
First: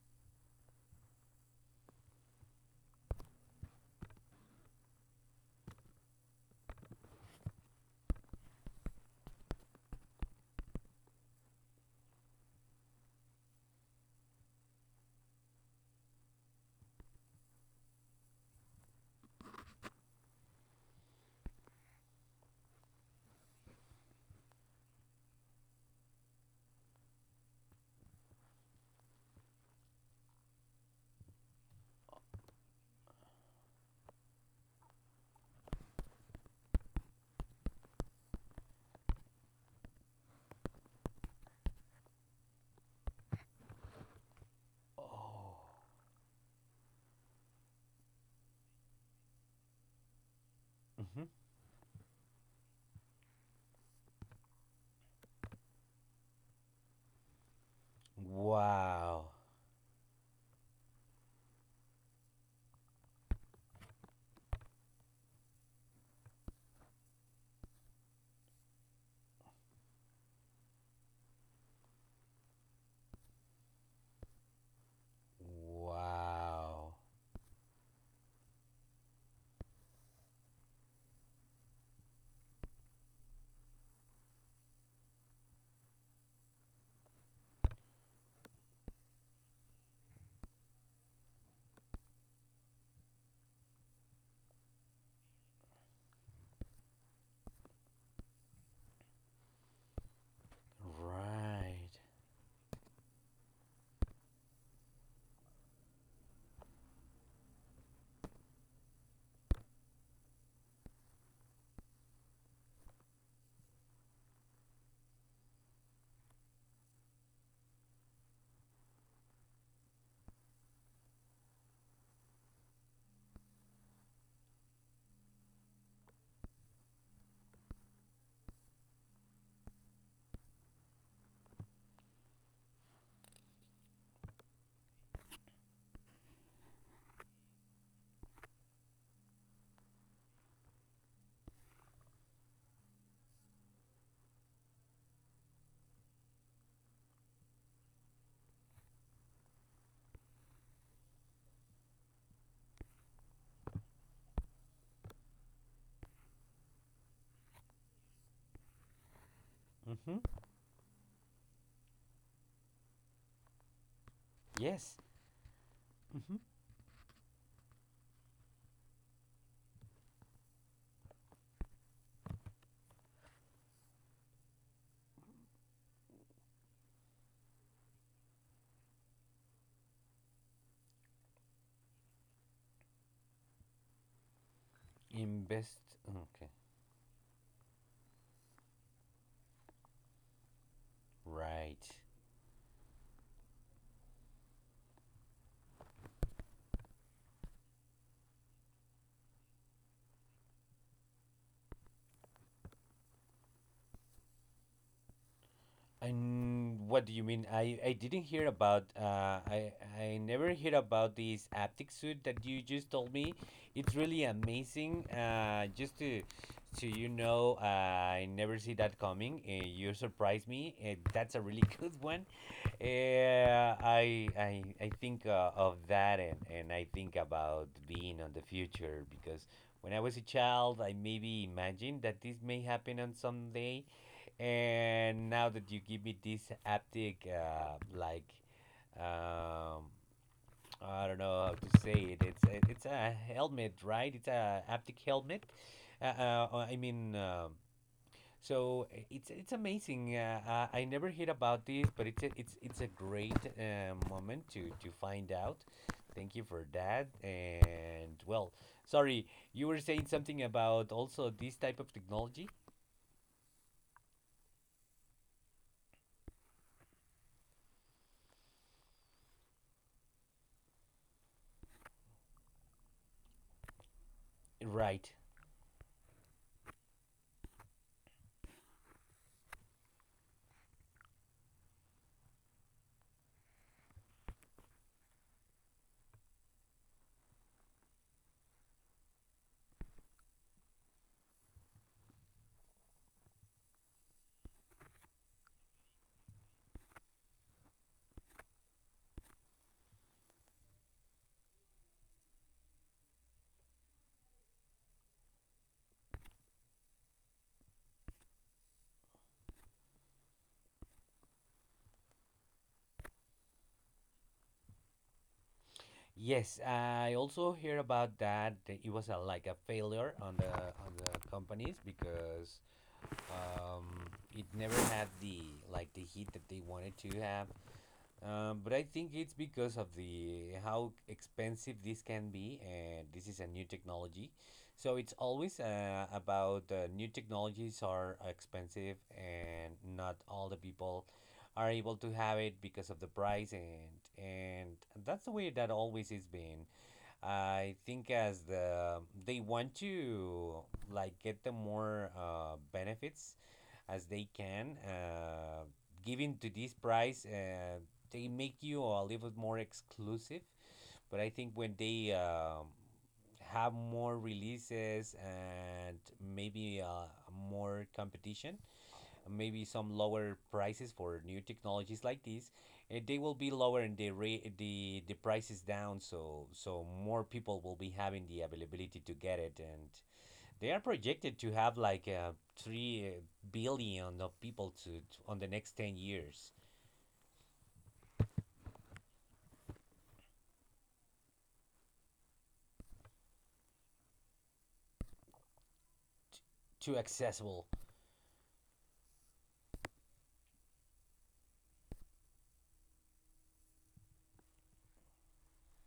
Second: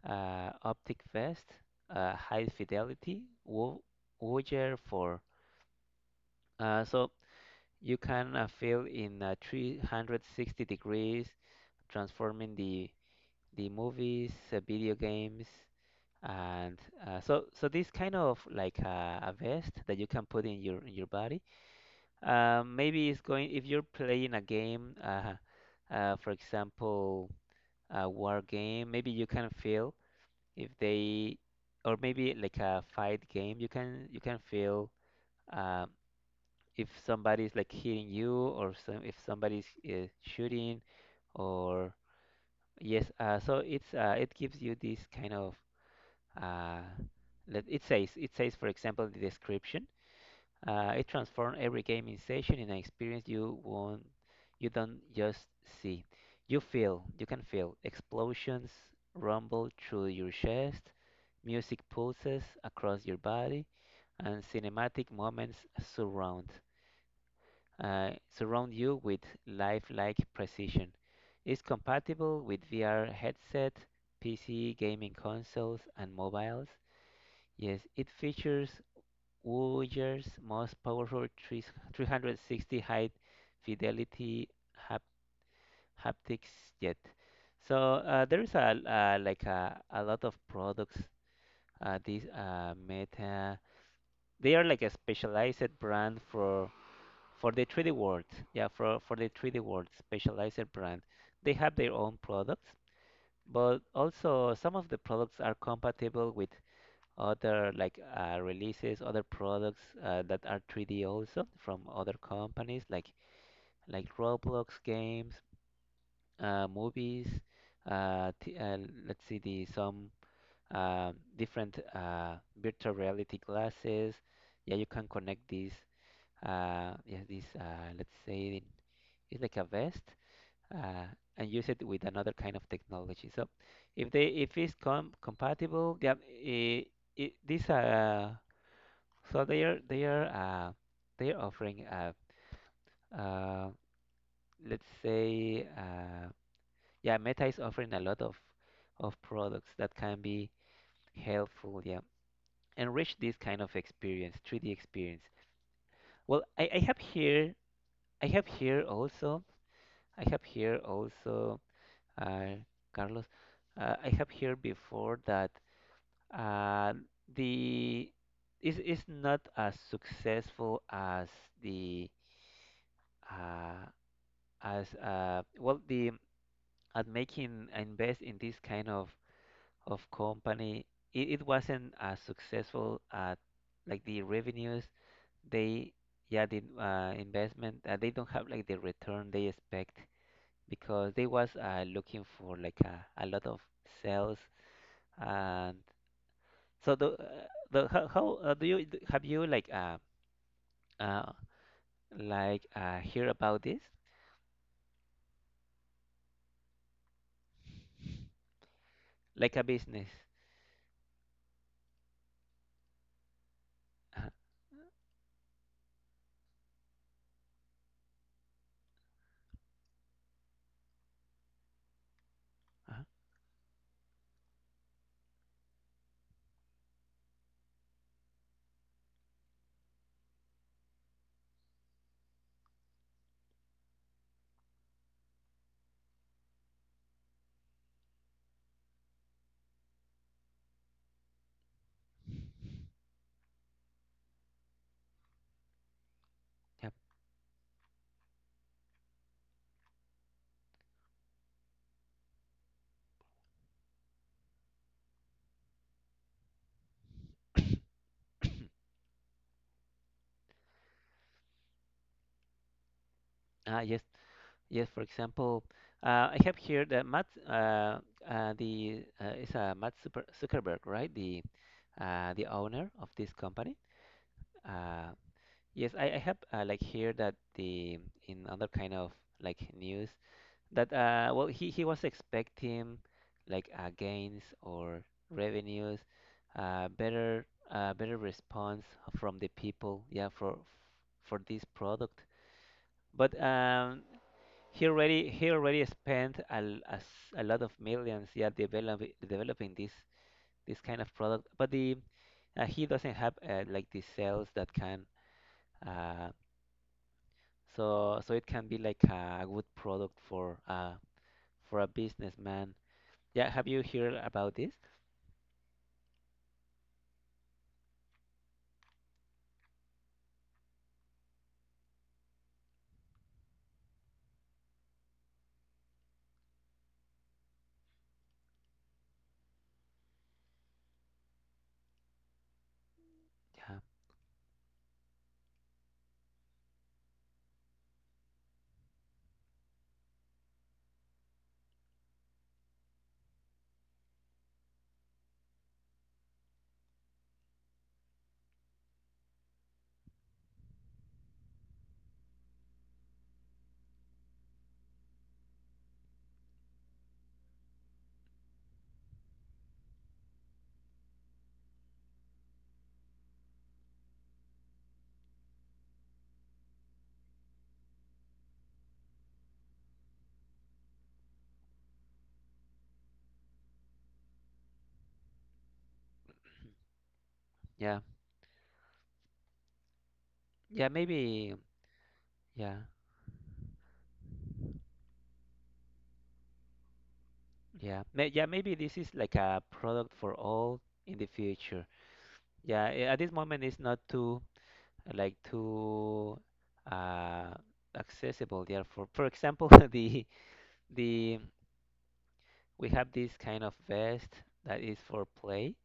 A: uh, optic vest, uh, high fidelity wo- Woger for. Uh, so you can uh, fill in uh, three hundred sixty degrees, transforming the the movies, uh, video games. And uh, so so this kind of, like, a, a vest that you can put in your in your body. Uh, maybe it's going, if you're playing a game, uh, uh, for example a war game, maybe you can feel if they. Or maybe like a fight game, you can you can feel, uh, if somebody's like hitting you, or some if somebody's uh, shooting. Or yes, uh, so it's uh, it gives you this kind of,
B: oh.
A: uh, let, it says it says for example, the description, uh, it
B: Hmm.
A: transforms every gaming session in an experience you won't you don't just see. You feel you can feel explosions
B: Wow.
A: rumble through your chest, music pulses across your body, and cinematic moments surround, uh, surround you with lifelike precision. It's compatible with V R headset, P C gaming consoles, and mobiles.
B: Wow.
A: Yes, it features Woyer's most powerful 3 360 high fidelity hap haptics yet. So, uh, there is a, uh, like a, a lot of products. Uh, these uh, Meta, they are like a specialized brand for for the three D world. Yeah, for for the three D world, specialized brand. They have their
B: Right.
A: own products, but also some of the products are compatible with other, like, uh, releases, other products, uh, that are three D also, from other companies like like Roblox games, uh, movies, uh, t uh, let's see the some, uh, different, uh, virtual reality glasses. Yeah, you can connect these, uh, yeah these uh, let's say, it's like a vest, uh, and use it with another kind of technology. So if they if it's com compatible, yeah, it, it, these are so they are they are uh, they are offering, uh, uh, let's say, uh, yeah Meta is offering a lot of of products that can be helpful, yeah, enrich this kind of experience, three D experience. Well, I, I have here. I have here also.
B: Mhm.
A: I have here also, uh, Carlos. uh, I have here
B: Yes.
A: before that,
B: Mhm.
A: uh, the is is not as successful as the uh, as uh, well the at making, uh, invest in this kind of of company. It, it wasn't as successful at, like, the revenues. They
B: Invest.
A: yeah
B: Okay.
A: the uh, Investment, uh, they don't have like the return they expect, because they was uh,
B: Right.
A: looking for, like, a, a lot of sales. And so the uh, the how, how, uh, do you have you, like uh, uh like uh hear about this,
B: And what do you mean? I, I didn't hear about uh
A: like a
B: I
A: business?
B: I never heard about this haptic suit that you just told me. It's
A: uh,
B: really amazing. Uh, just to to you know, uh, I never see that coming. Uh, you surprised me. Uh, that's a really good one.
A: uh,
B: Uh, I I I think uh, of that, and and I think about being on the future. Because when I was a child, I maybe imagined that this may happen on some day, and now that you give me this haptic, uh, like, um, I don't know how to say it. It's it- it's a helmet, right? It's a haptic helmet. Uh, uh, uh, I
A: yeah.
B: mean, um, so i- it's it's amazing. Uh, I, I never heard about this, but it's a, it's it's a great uh, moment to to find out. Thank you for that. And, well, sorry, you were saying something about also this type of technology,
A: Ah, yes. Yes, for example, uh, I have here that Matt, uh, uh, the uh, is uh, Matt Super Zuckerberg, right? The uh, the owner of this company.
B: right?
A: Uh, yes, I, I have, uh, like, here that the in other kind of, like, news, that, uh, well, he he was expecting, like, uh, gains or revenues, uh, better uh, better response from the people, yeah, for for this product. But um, he already he already spent a, l- a s- a lot of millions, yeah, developing developing this this kind of product. But the uh, he doesn't have, uh, like, the sales that can, uh, so so it can be like a good product for uh, for a businessman. Yeah, have you heard about this?
B: Yes, I also hear about that. that It was a, like a failure on the on the companies because um, it never had the like the heat that they wanted to have. Um, but I think it's because of the how expensive this can be, and this is a new
A: Yeah,
B: technology, so it's always uh, about uh, new technologies are expensive, and not all the people are able to have it because of the price. and and that's the way that always has been I think as the they want to like get the more uh, benefits as they can, uh, given to this price, uh, they make you a little bit more exclusive. But I think when they um, have more releases, and maybe uh, more competition, maybe some lower prices for new technologies like these, and they will be lower, and the rate the the price is down, so so more people will be
A: yeah,
B: having the availability to get it. And they are
A: yeah.
B: projected to
A: Maybe,
B: have like uh,
A: yeah,
B: three uh, billion of people to, to on the next ten years
A: yeah. May, yeah. Maybe this is like a product for all in the future. Yeah, eh, at this moment it's not too, like, too
B: to
A: uh,
B: accessible.
A: accessible. Therefore, for, for example, the the we have this kind of vest that is for play.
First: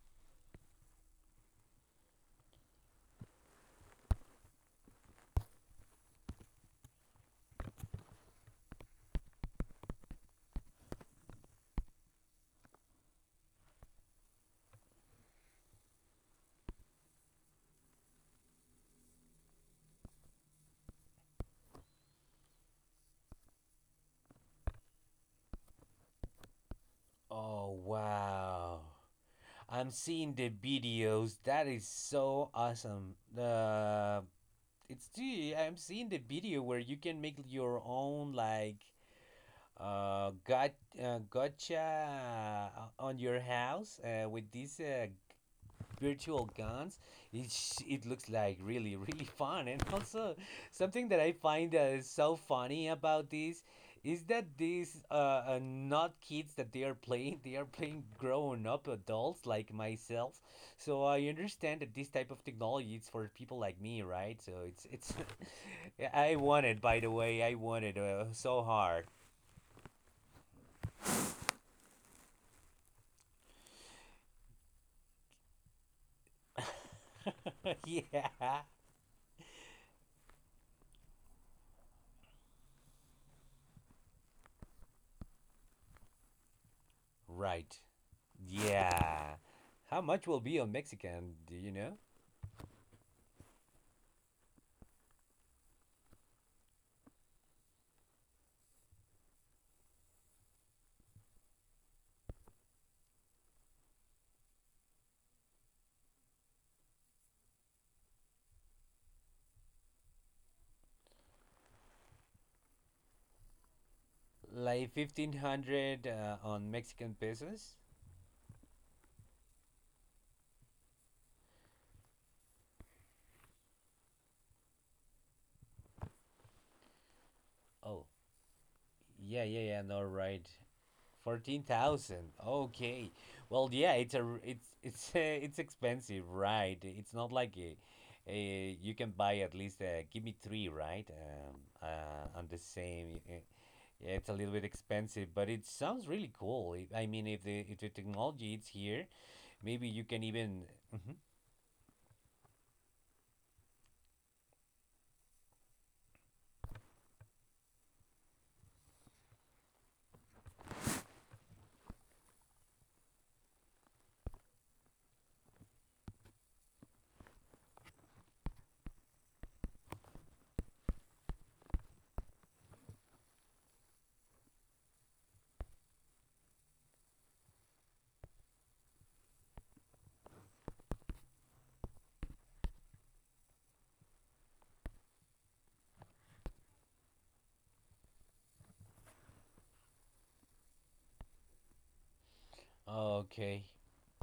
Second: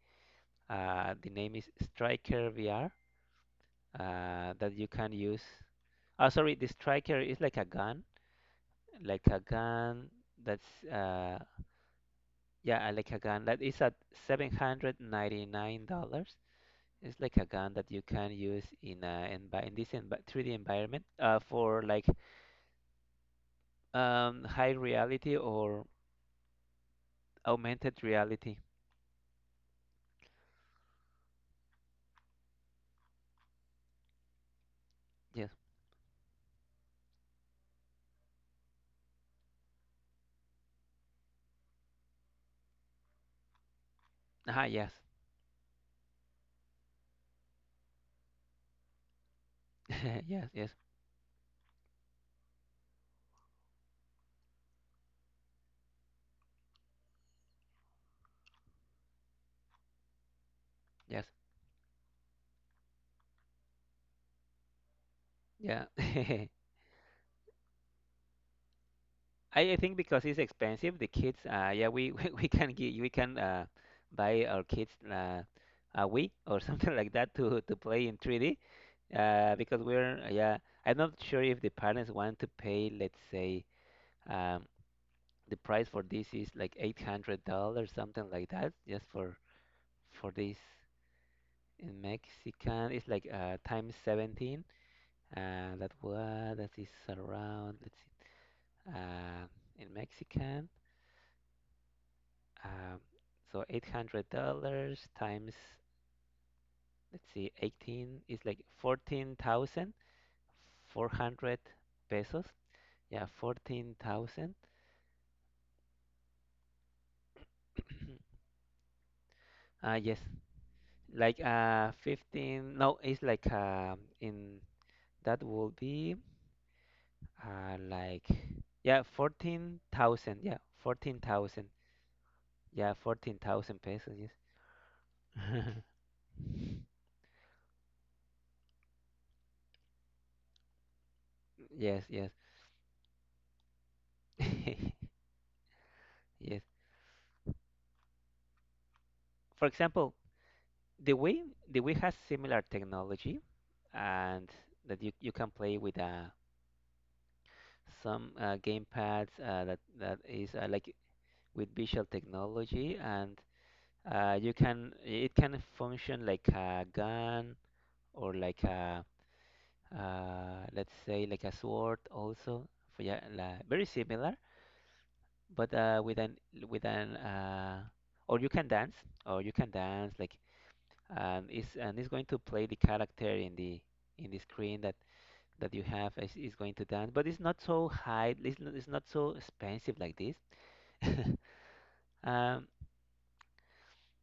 A: Uh, the name is Striker V R, uh, that you can use. Oh, sorry, the Striker is like a gun, like a gun that's, uh, yeah, uh, like a gun that is at seven hundred ninety nine dollars. It's like a gun that you can use in a envi in this envi three D environment, uh, for, like, Um, high reality or
B: Oh,
A: augmented reality.
B: wow, i'm seeing the videos that is so awesome. Uh, it's
A: Yes.
B: the i'm seeing the video where you can make your own like uh, got uh, gotcha uh, on your house uh, with
A: Ah,
B: these
A: yes.
B: uh, virtual guns. It sh- it looks like really really fun. And also
A: Yes, yes,
B: something that I find uh, so funny about this is that these uh, uh not kids that they are playing, they are playing grown up adults like myself. So I
A: yes.
B: understand that this type of technology is for people like me, right? So it's it's
A: Yeah.
B: I want it, by the way. I want it uh, so hard.
A: I, I think because it's expensive, the kids, uh, yeah, we, we, we can get, we can uh, buy our kids uh, a Wii or something like that, to, to play in three D.
B: Yeah.
A: Uh, because we're, yeah, I'm not sure if the parents want to pay, let's say, um, the price for this is like
B: Right.
A: eight hundred dollars something like that, just for
B: Yeah. How much
A: for
B: will
A: this.
B: be on Mexican? Do you know?
A: In Mexican it's, like, uh, times seventeen, uh, that was that is around. Let's see, uh, in Mexican, um, so eight hundred dollars times, let's see, eighteen is like fourteen thousand four hundred pesos, yeah fourteen thousand.
B: Like fifteen hundred uh, on Mexican pesos.
A: Uh, yes, like, uh fifteen, no, it's like, um in that will be, uh
B: Oh,
A: like, yeah
B: yeah, yeah, yeah. No,
A: fourteen thousand.
B: right.
A: yeah
B: Fourteen
A: fourteen thousand.
B: thousand.
A: Yeah,
B: Okay. Well,
A: fourteen thousand
B: yeah. It's a
A: pesos.
B: r- it's it's uh, it's
A: Yes.
B: expensive, right? It's not like a, A you can buy at least, uh, give me three, right? Um,
A: Yes, yes.
B: uh, on the same. Eh, yeah, it's a little bit expensive, but it sounds really
A: Yes.
B: cool. It, I mean, if the if the technology is here,
A: For
B: maybe you
A: example,
B: can even.
A: the
B: Mhm.
A: Wii, the Wii has similar technology, and that you, you can play with, uh, some, uh, game pads, uh, that that is, uh, like, with visual technology. And, uh, you can, it can function like a gun, or like a, uh, let's say, like a sword also. For, yeah, la, very similar. But, uh, with an with an uh, or you can dance, or you can dance like, and it's, and it's going to play the character in the in the screen, that that you have, is, is going to dance, but it's not so high. It's not, it's not so expensive like this. um,
B: Okay.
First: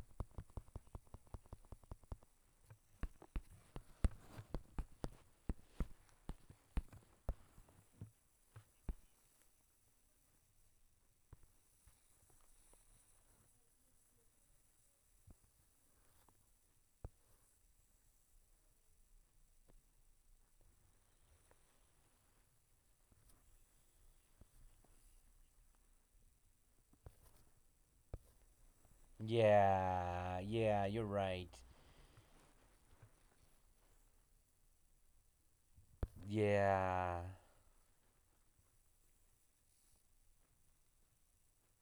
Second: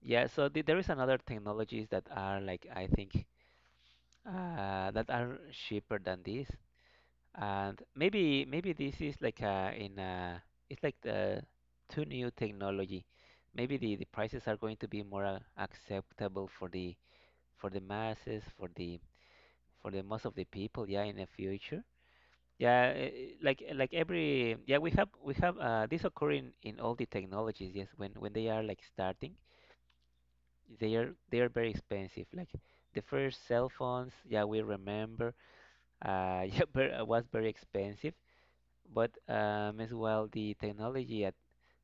A: yeah, so, the, there is another technologies that are, like, I think, uh, that are cheaper than this. And maybe, maybe this is, like, uh in uh it's like the too new technology. Maybe the, the prices are going to be more uh, acceptable for the for the masses, for the for the most of the people, yeah, in the future. Yeah, eh, eh, like like every, yeah, we have we have, uh, this occurring in all the technologies. Yes, when, when they are, like, starting,
B: Yeah. Yeah,
A: they
B: you're
A: are they are
B: right.
A: very expensive. Like the first cell phones, yeah, we remember, uh, yeah, ver- was
B: Yeah.
A: very expensive. But um, as well the technology ad-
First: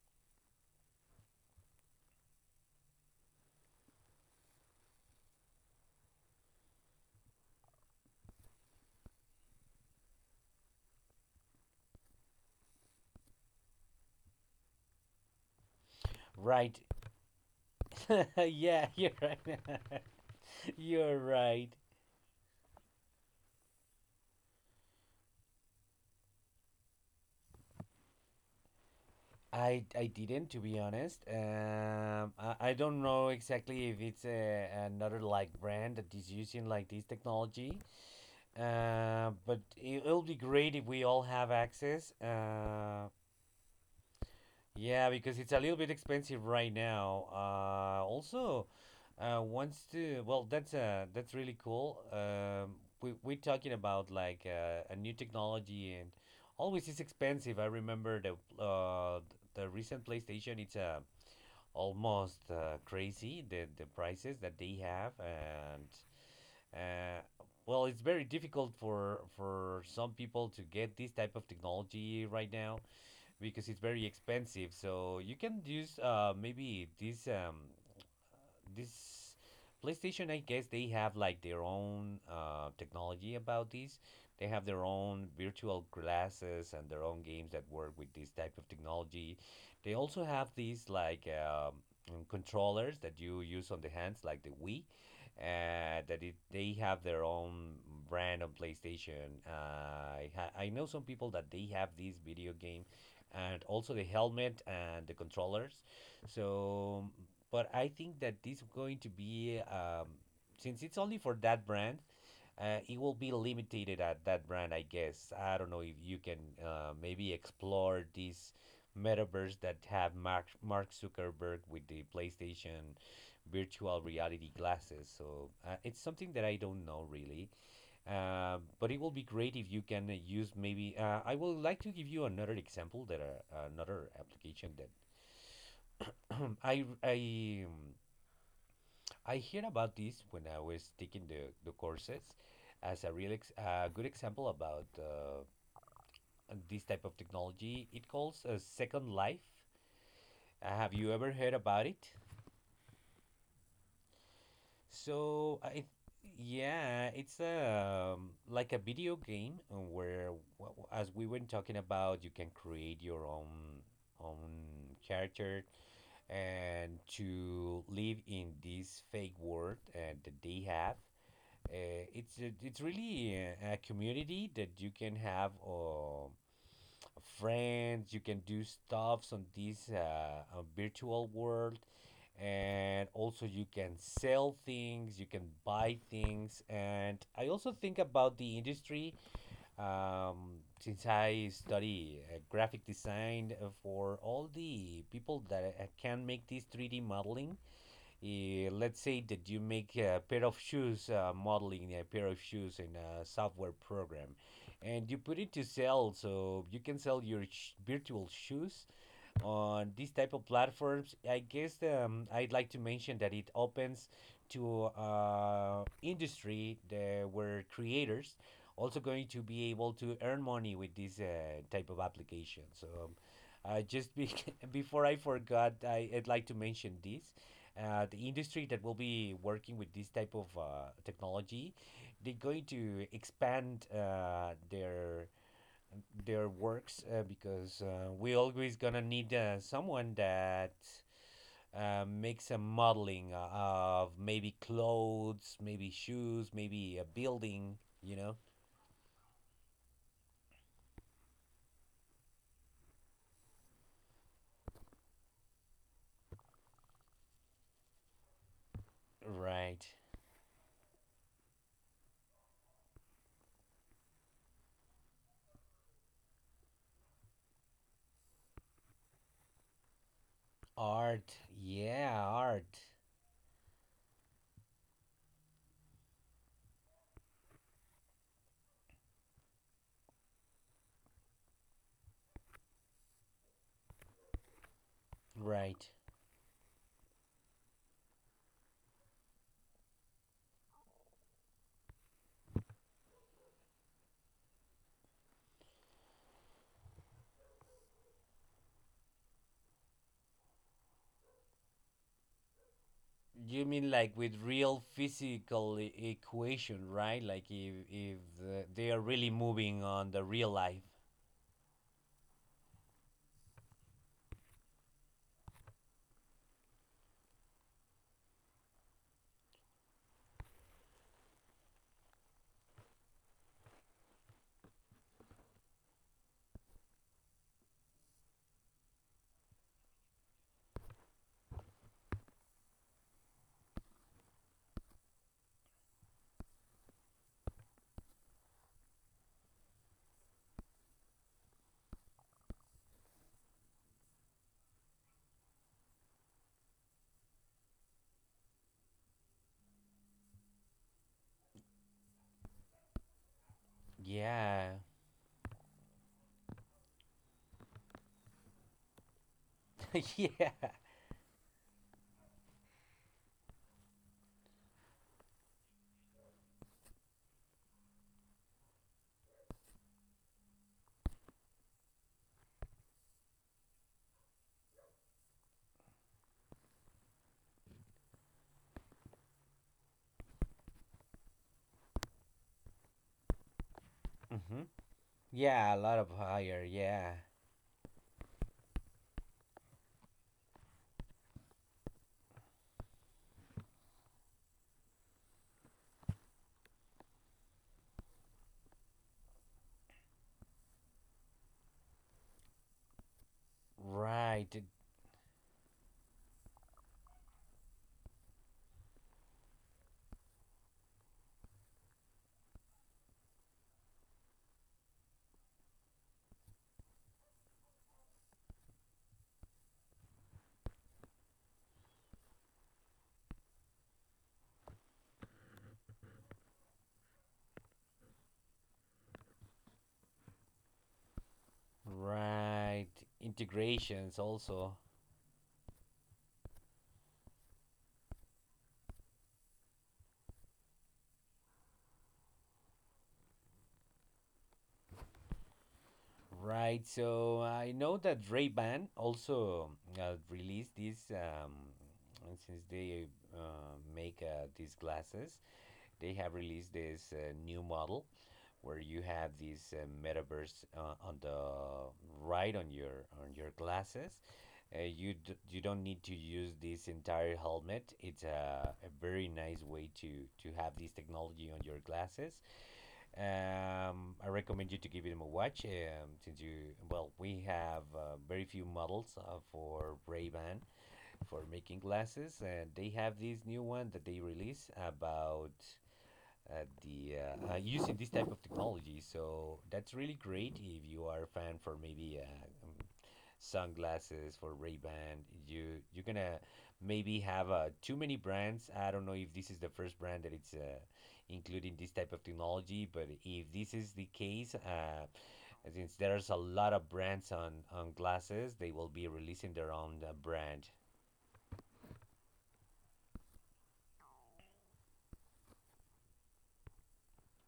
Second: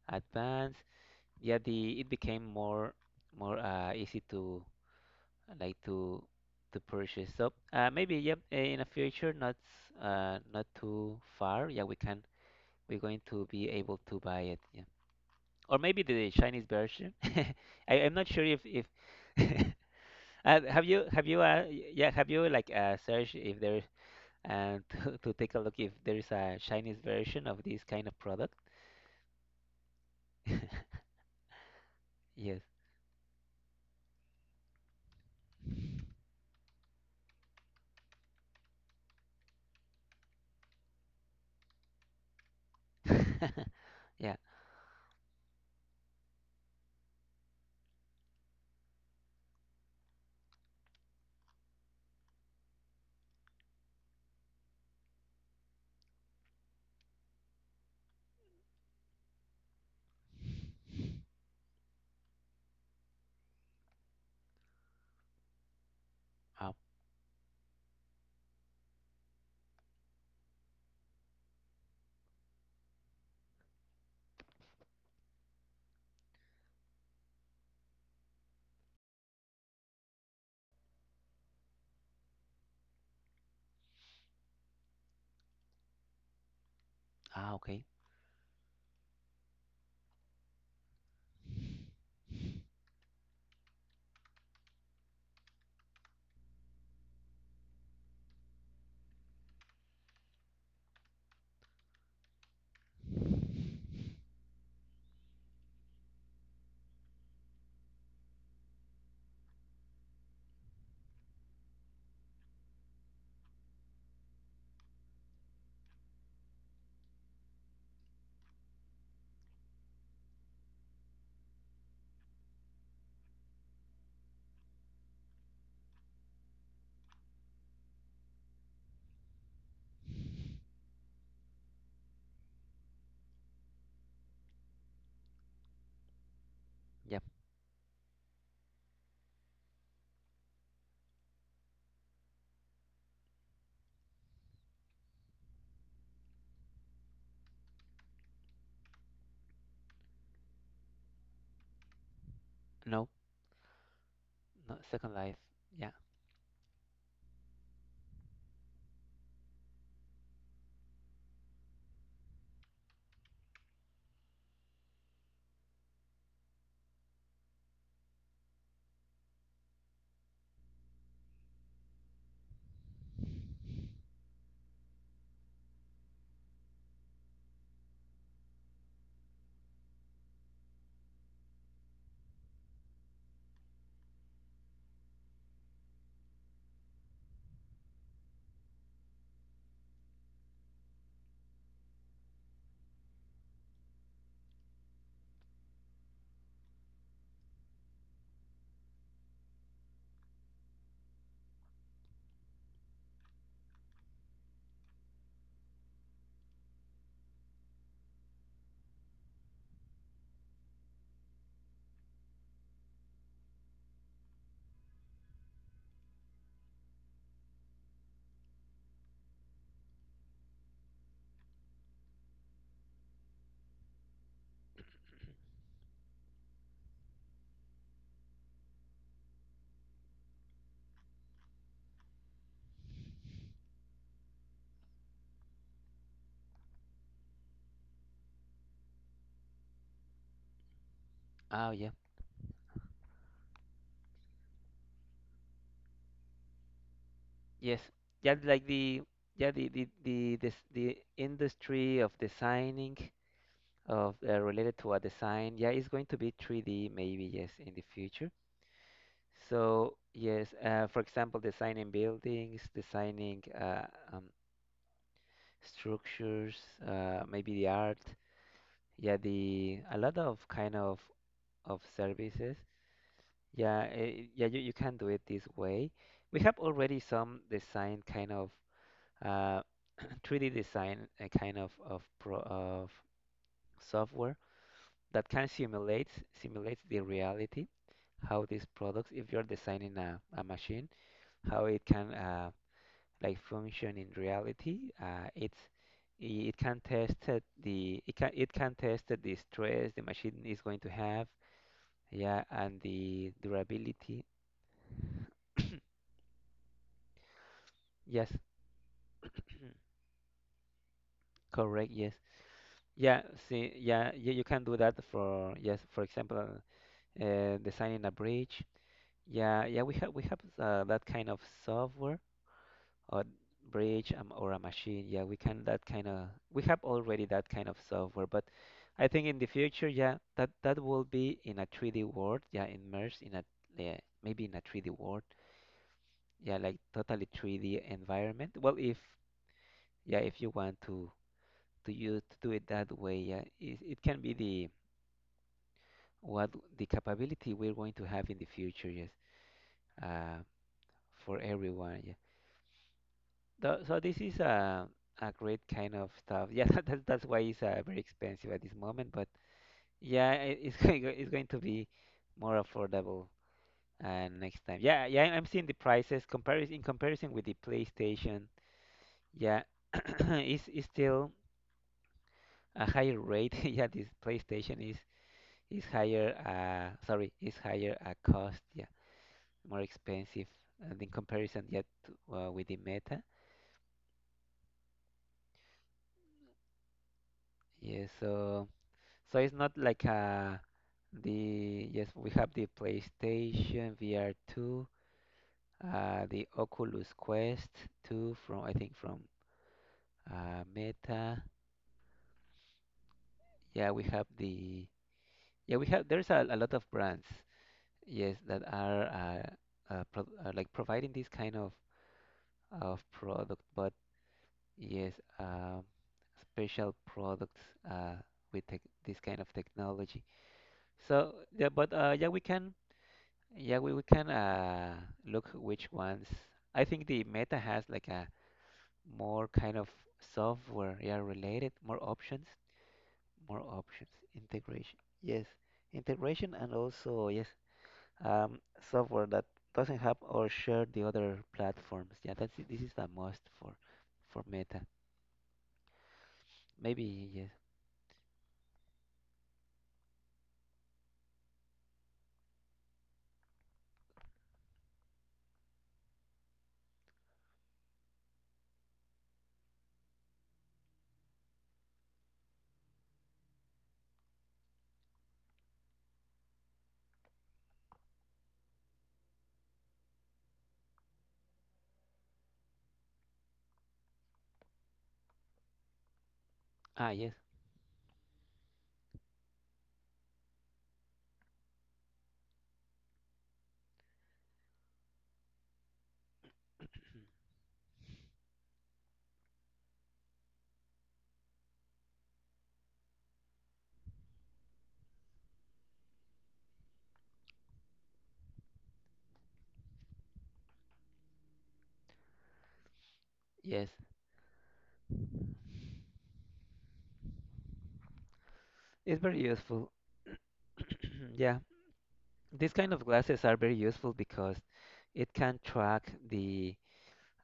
A: advanced, yeah, the, it became more, more uh, easy to, like, to to purchase. So uh, maybe, yep, eh, in the future, not s- uh, not too far, yeah, we can, we're going to be able to buy it, yeah. Or maybe the Chinese
B: Right.
A: version. I, I'm not sure if
B: Yeah,
A: if
B: you're right.
A: uh, have you,
B: You're
A: have you uh,
B: right.
A: y- yeah, have you, like, uh, searched if there, and to, to take a look if there is a Chinese version of this kind of product.
B: I I didn't, to be honest. Um, I,
A: Yes.
B: I don't know exactly if it's a, another like brand that is using like this technology. Uh, but it, it'll be great if we all have access. Uh,
A: Yeah.
B: Yeah, because it's a little bit expensive right now. Uh, also, uh, wants to well, that's uh, that's really cool. Um, we we're talking about like uh, a new technology, and always it's expensive. I remember the uh, the recent PlayStation. It's uh, almost uh, crazy the the prices that they have. And
A: Oh,
B: uh, well, it's very difficult for for some people to get this type of technology right now because it's very expensive. So you can use uh, maybe this um, this PlayStation, I guess they have like their own uh, technology about this. They have their own virtual glasses and their own games
A: ah,
B: that
A: okay.
B: work with this type of technology. They also have these like um, mm, controllers that you use on the hands, like the Wii. Uh, that it, they have their own brand on PlayStation. Uh, I ha- I know some people that they have this video game, and also the helmet and the controllers. So, but I think that this going to be um, since it's only for that brand, uh, it will be limited at that brand, I guess. I don't know if you can uh, maybe explore this metaverse that have Mark Mark Zuckerberg with the PlayStation virtual reality glasses. So uh, it's something that I don't know really. Um, but it will be great if you can uh, use maybe. Uh, I would like to give you another example, that uh, another application that I
A: Yep.
B: I I hear about this when I was taking the the courses as a real ex a good example about uh, this type of technology. It calls a Second Life. Uh, have you ever heard about it?
A: No, no, Second Life.
B: So I
A: Yeah.
B: yeah, it's a um, like a video game uh, where wh- wh- as we were talking about, you can create your own own character and to live in this fake world uh, that they have. Uh, it's a- it's really a, a community that you can have uh, friends. You can do stuffs on this uh, uh, virtual world, and also you can sell things. You can buy things, and I also think about the industry. Um, since I study uh, graphic design, uh, for all the people that uh, can make this three D modeling, eh, let's say that you make a pair of shoes, uh, modeling a pair of shoes in a software program, and you put it to sell, so you can sell your sh- virtual shoes on these type of platforms. I guess um, I'd like to mention that it opens to uh, industry the, where creators also going to be able to earn money with this uh, type of application. So um, uh, just be- before I forgot, I, I'd like to mention this. Uh, the industry that will be working with this type of uh, technology, they're going to expand uh, their their works uh, because uh, we always gonna need uh, someone that
A: Oh, yeah.
B: uh, makes a modeling uh, of maybe clothes, maybe shoes, maybe a building.
A: Yes.
B: You know,
A: Yeah, like the yeah, the the the this, the industry of designing, of, uh, related to a design. Yeah, it's going to be three D, maybe, yes, in the future.
B: right?
A: So yes, uh, for example, designing buildings, designing, uh, um, structures, uh, maybe the art. Yeah, the a lot of kind of
B: Art,
A: of
B: yeah,
A: services.
B: art,
A: Yeah, eh, yeah, you, you can do it this way. We have already some design kind of, uh, three D design, uh, kind of of pro of software that can
B: right?
A: simulate, simulates the reality, how these products, if you're designing a, a machine, how it can, uh, like, function in reality. Uh, it's i- it can test it the it can it can test the stress the machine is going to have, yeah, and the
B: You mean like
A: durability.
B: with real physical e- equation, right? Like if if
A: Yes.
B: uh, they are really moving on the real life.
A: Correct, yes. Yeah, see, yeah, you, you can do that for, yes, for example, uh, designing a bridge. Yeah, yeah, we have we have uh, that kind of software or bridge um, or a machine. Yeah, we can that kind of we have already that kind of software, but I think in the future, yeah, that that will be in a three D world. Yeah, immersed in a yeah, maybe in a three D world. Yeah, like totally three D environment. Well, if yeah, if you want to to you to do it that way, yeah, it, it can be the what the capability we're going to have in the future, yes, uh, for everyone. Yeah. Tho- So this is
B: Yeah,
A: a a great kind of stuff. Yeah, that's that's why it's uh, very expensive at this moment. But yeah,
B: yeah.
A: it, it's going it's going to be more affordable uh, next time. Yeah, yeah, I'm seeing the prices comparison in comparison with the PlayStation. Yeah, it's it's still a higher rate. Yeah, this PlayStation is is higher. Uh, sorry, is higher a cost. Yeah, more expensive uh, in comparison yet to, uh, with the Meta.
B: Hmm. Yeah, a lot of higher. Yeah.
A: Yeah, so so it's not like uh the yes we have the PlayStation V R two, uh the Oculus Quest two from I think from uh Meta. Yeah, we have
B: Right,
A: the yeah we have there's a, a lot of brands yes that are uh, uh, pro uh like providing this kind of of product, but yes, um, special products uh, with tech this kind of technology. So yeah, but uh, yeah, we can yeah we, we can uh, look which ones. I think the Meta has like a more kind of software yeah related, more options,
B: right.
A: more options
B: Integrations also.
A: integration. Yes, integration and also yes, um, software that doesn't have or share the other platforms. Yeah, that's this is a must for for Meta.
B: Right.
A: Maybe
B: So
A: yes.
B: I know that Ray-Ban also uh, released this um and since they uh, make uh, these glasses, they have released this uh, new model where you have this uh, metaverse uh, on the right on your on your glasses. Uh, you d- you don't need to use this entire helmet. It's a, a very nice way to to have this technology on your glasses. Um, I recommend you to give them a watch, um, since you, well,
A: Ah
B: we
A: yes.
B: have uh, very few models uh, for Ray-Ban for making glasses, and they have this new one that they release about uh, the uh, uh, using this type of technology. So that's really great if you are a fan for maybe uh, um, sunglasses for Ray-Ban. You you're gonna maybe have uh, too many brands. I don't know if this is the first brand that it's uh, including this type of technology, but if this is
A: Yes,
B: the case, uh, since there's a lot of brands on on glasses, they will be
A: it's very
B: releasing their
A: useful.
B: own uh, brand.
A: Yeah, these kind of glasses are very useful because it can track the,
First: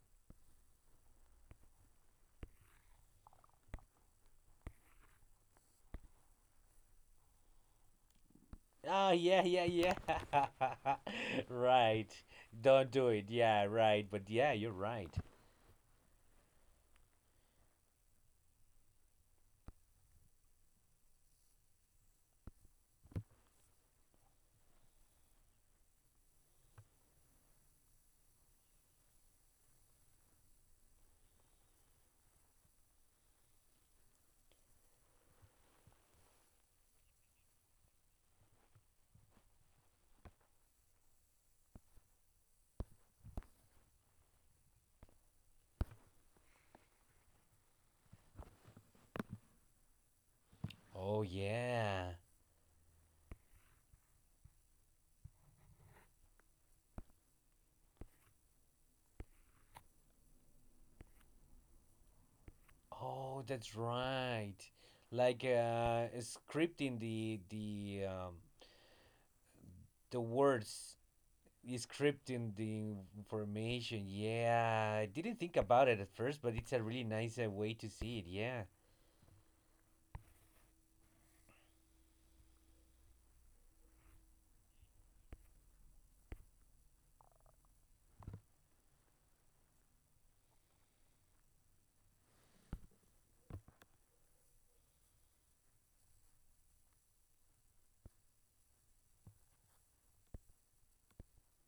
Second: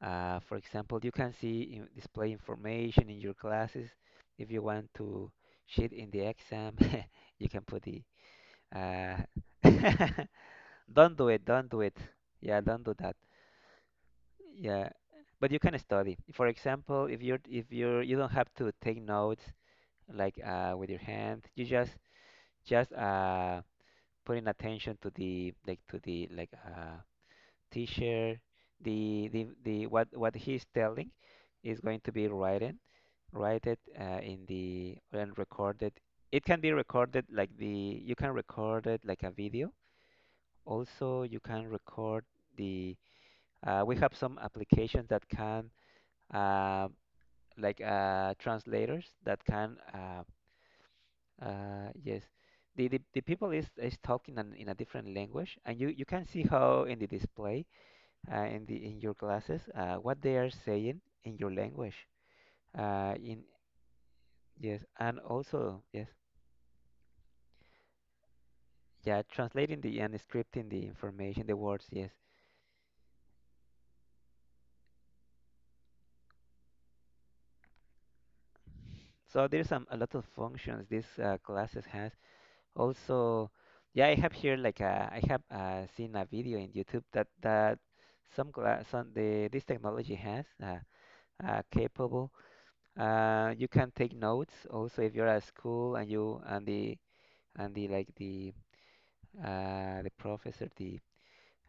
A: uh, for example, you can see in display information in your glasses. If you want to cheat in the exam, you can put the,
B: Oh
A: uh,
B: yeah, yeah, yeah.
A: don't do it, don't do it.
B: right.
A: Yeah, don't
B: Don't
A: do
B: do
A: that.
B: it. Yeah, right. But yeah, you're
A: Yeah,
B: right.
A: but you can study. For example, if you're if you're you don't have to take notes like uh, with your hand, you just just uh, putting attention to the like to the like uh teacher the the the what what he's telling is going to be written write it uh, in the and recorded it can be recorded like the you can record it like a video also you can record the uh, we have some applications that can uh, like uh, translators that can uh,
B: Oh
A: uh,
B: yeah.
A: yes, the, the the people is is talking in, in a different language, and you you can see how in the display uh, in the in your glasses uh, what they are saying in your language. Uh, in
B: Oh, that's right.
A: yes, and
B: Like
A: also yes,
B: uh, scripting the the um,
A: yeah, translating the and
B: the
A: scripting the
B: words,
A: information, the words. Yes,
B: scripting the information. Yeah, I didn't think about it at first, but it's a really nice uh, way to see it. Yeah,
A: so there's some a lot of functions this uh, classes has. Also, yeah, I have here like uh, I have uh, seen a video in YouTube that that some class some the this technology has uh, uh, capable. Uh, you can take notes also if you're at school and you and the and the like the uh, the professor the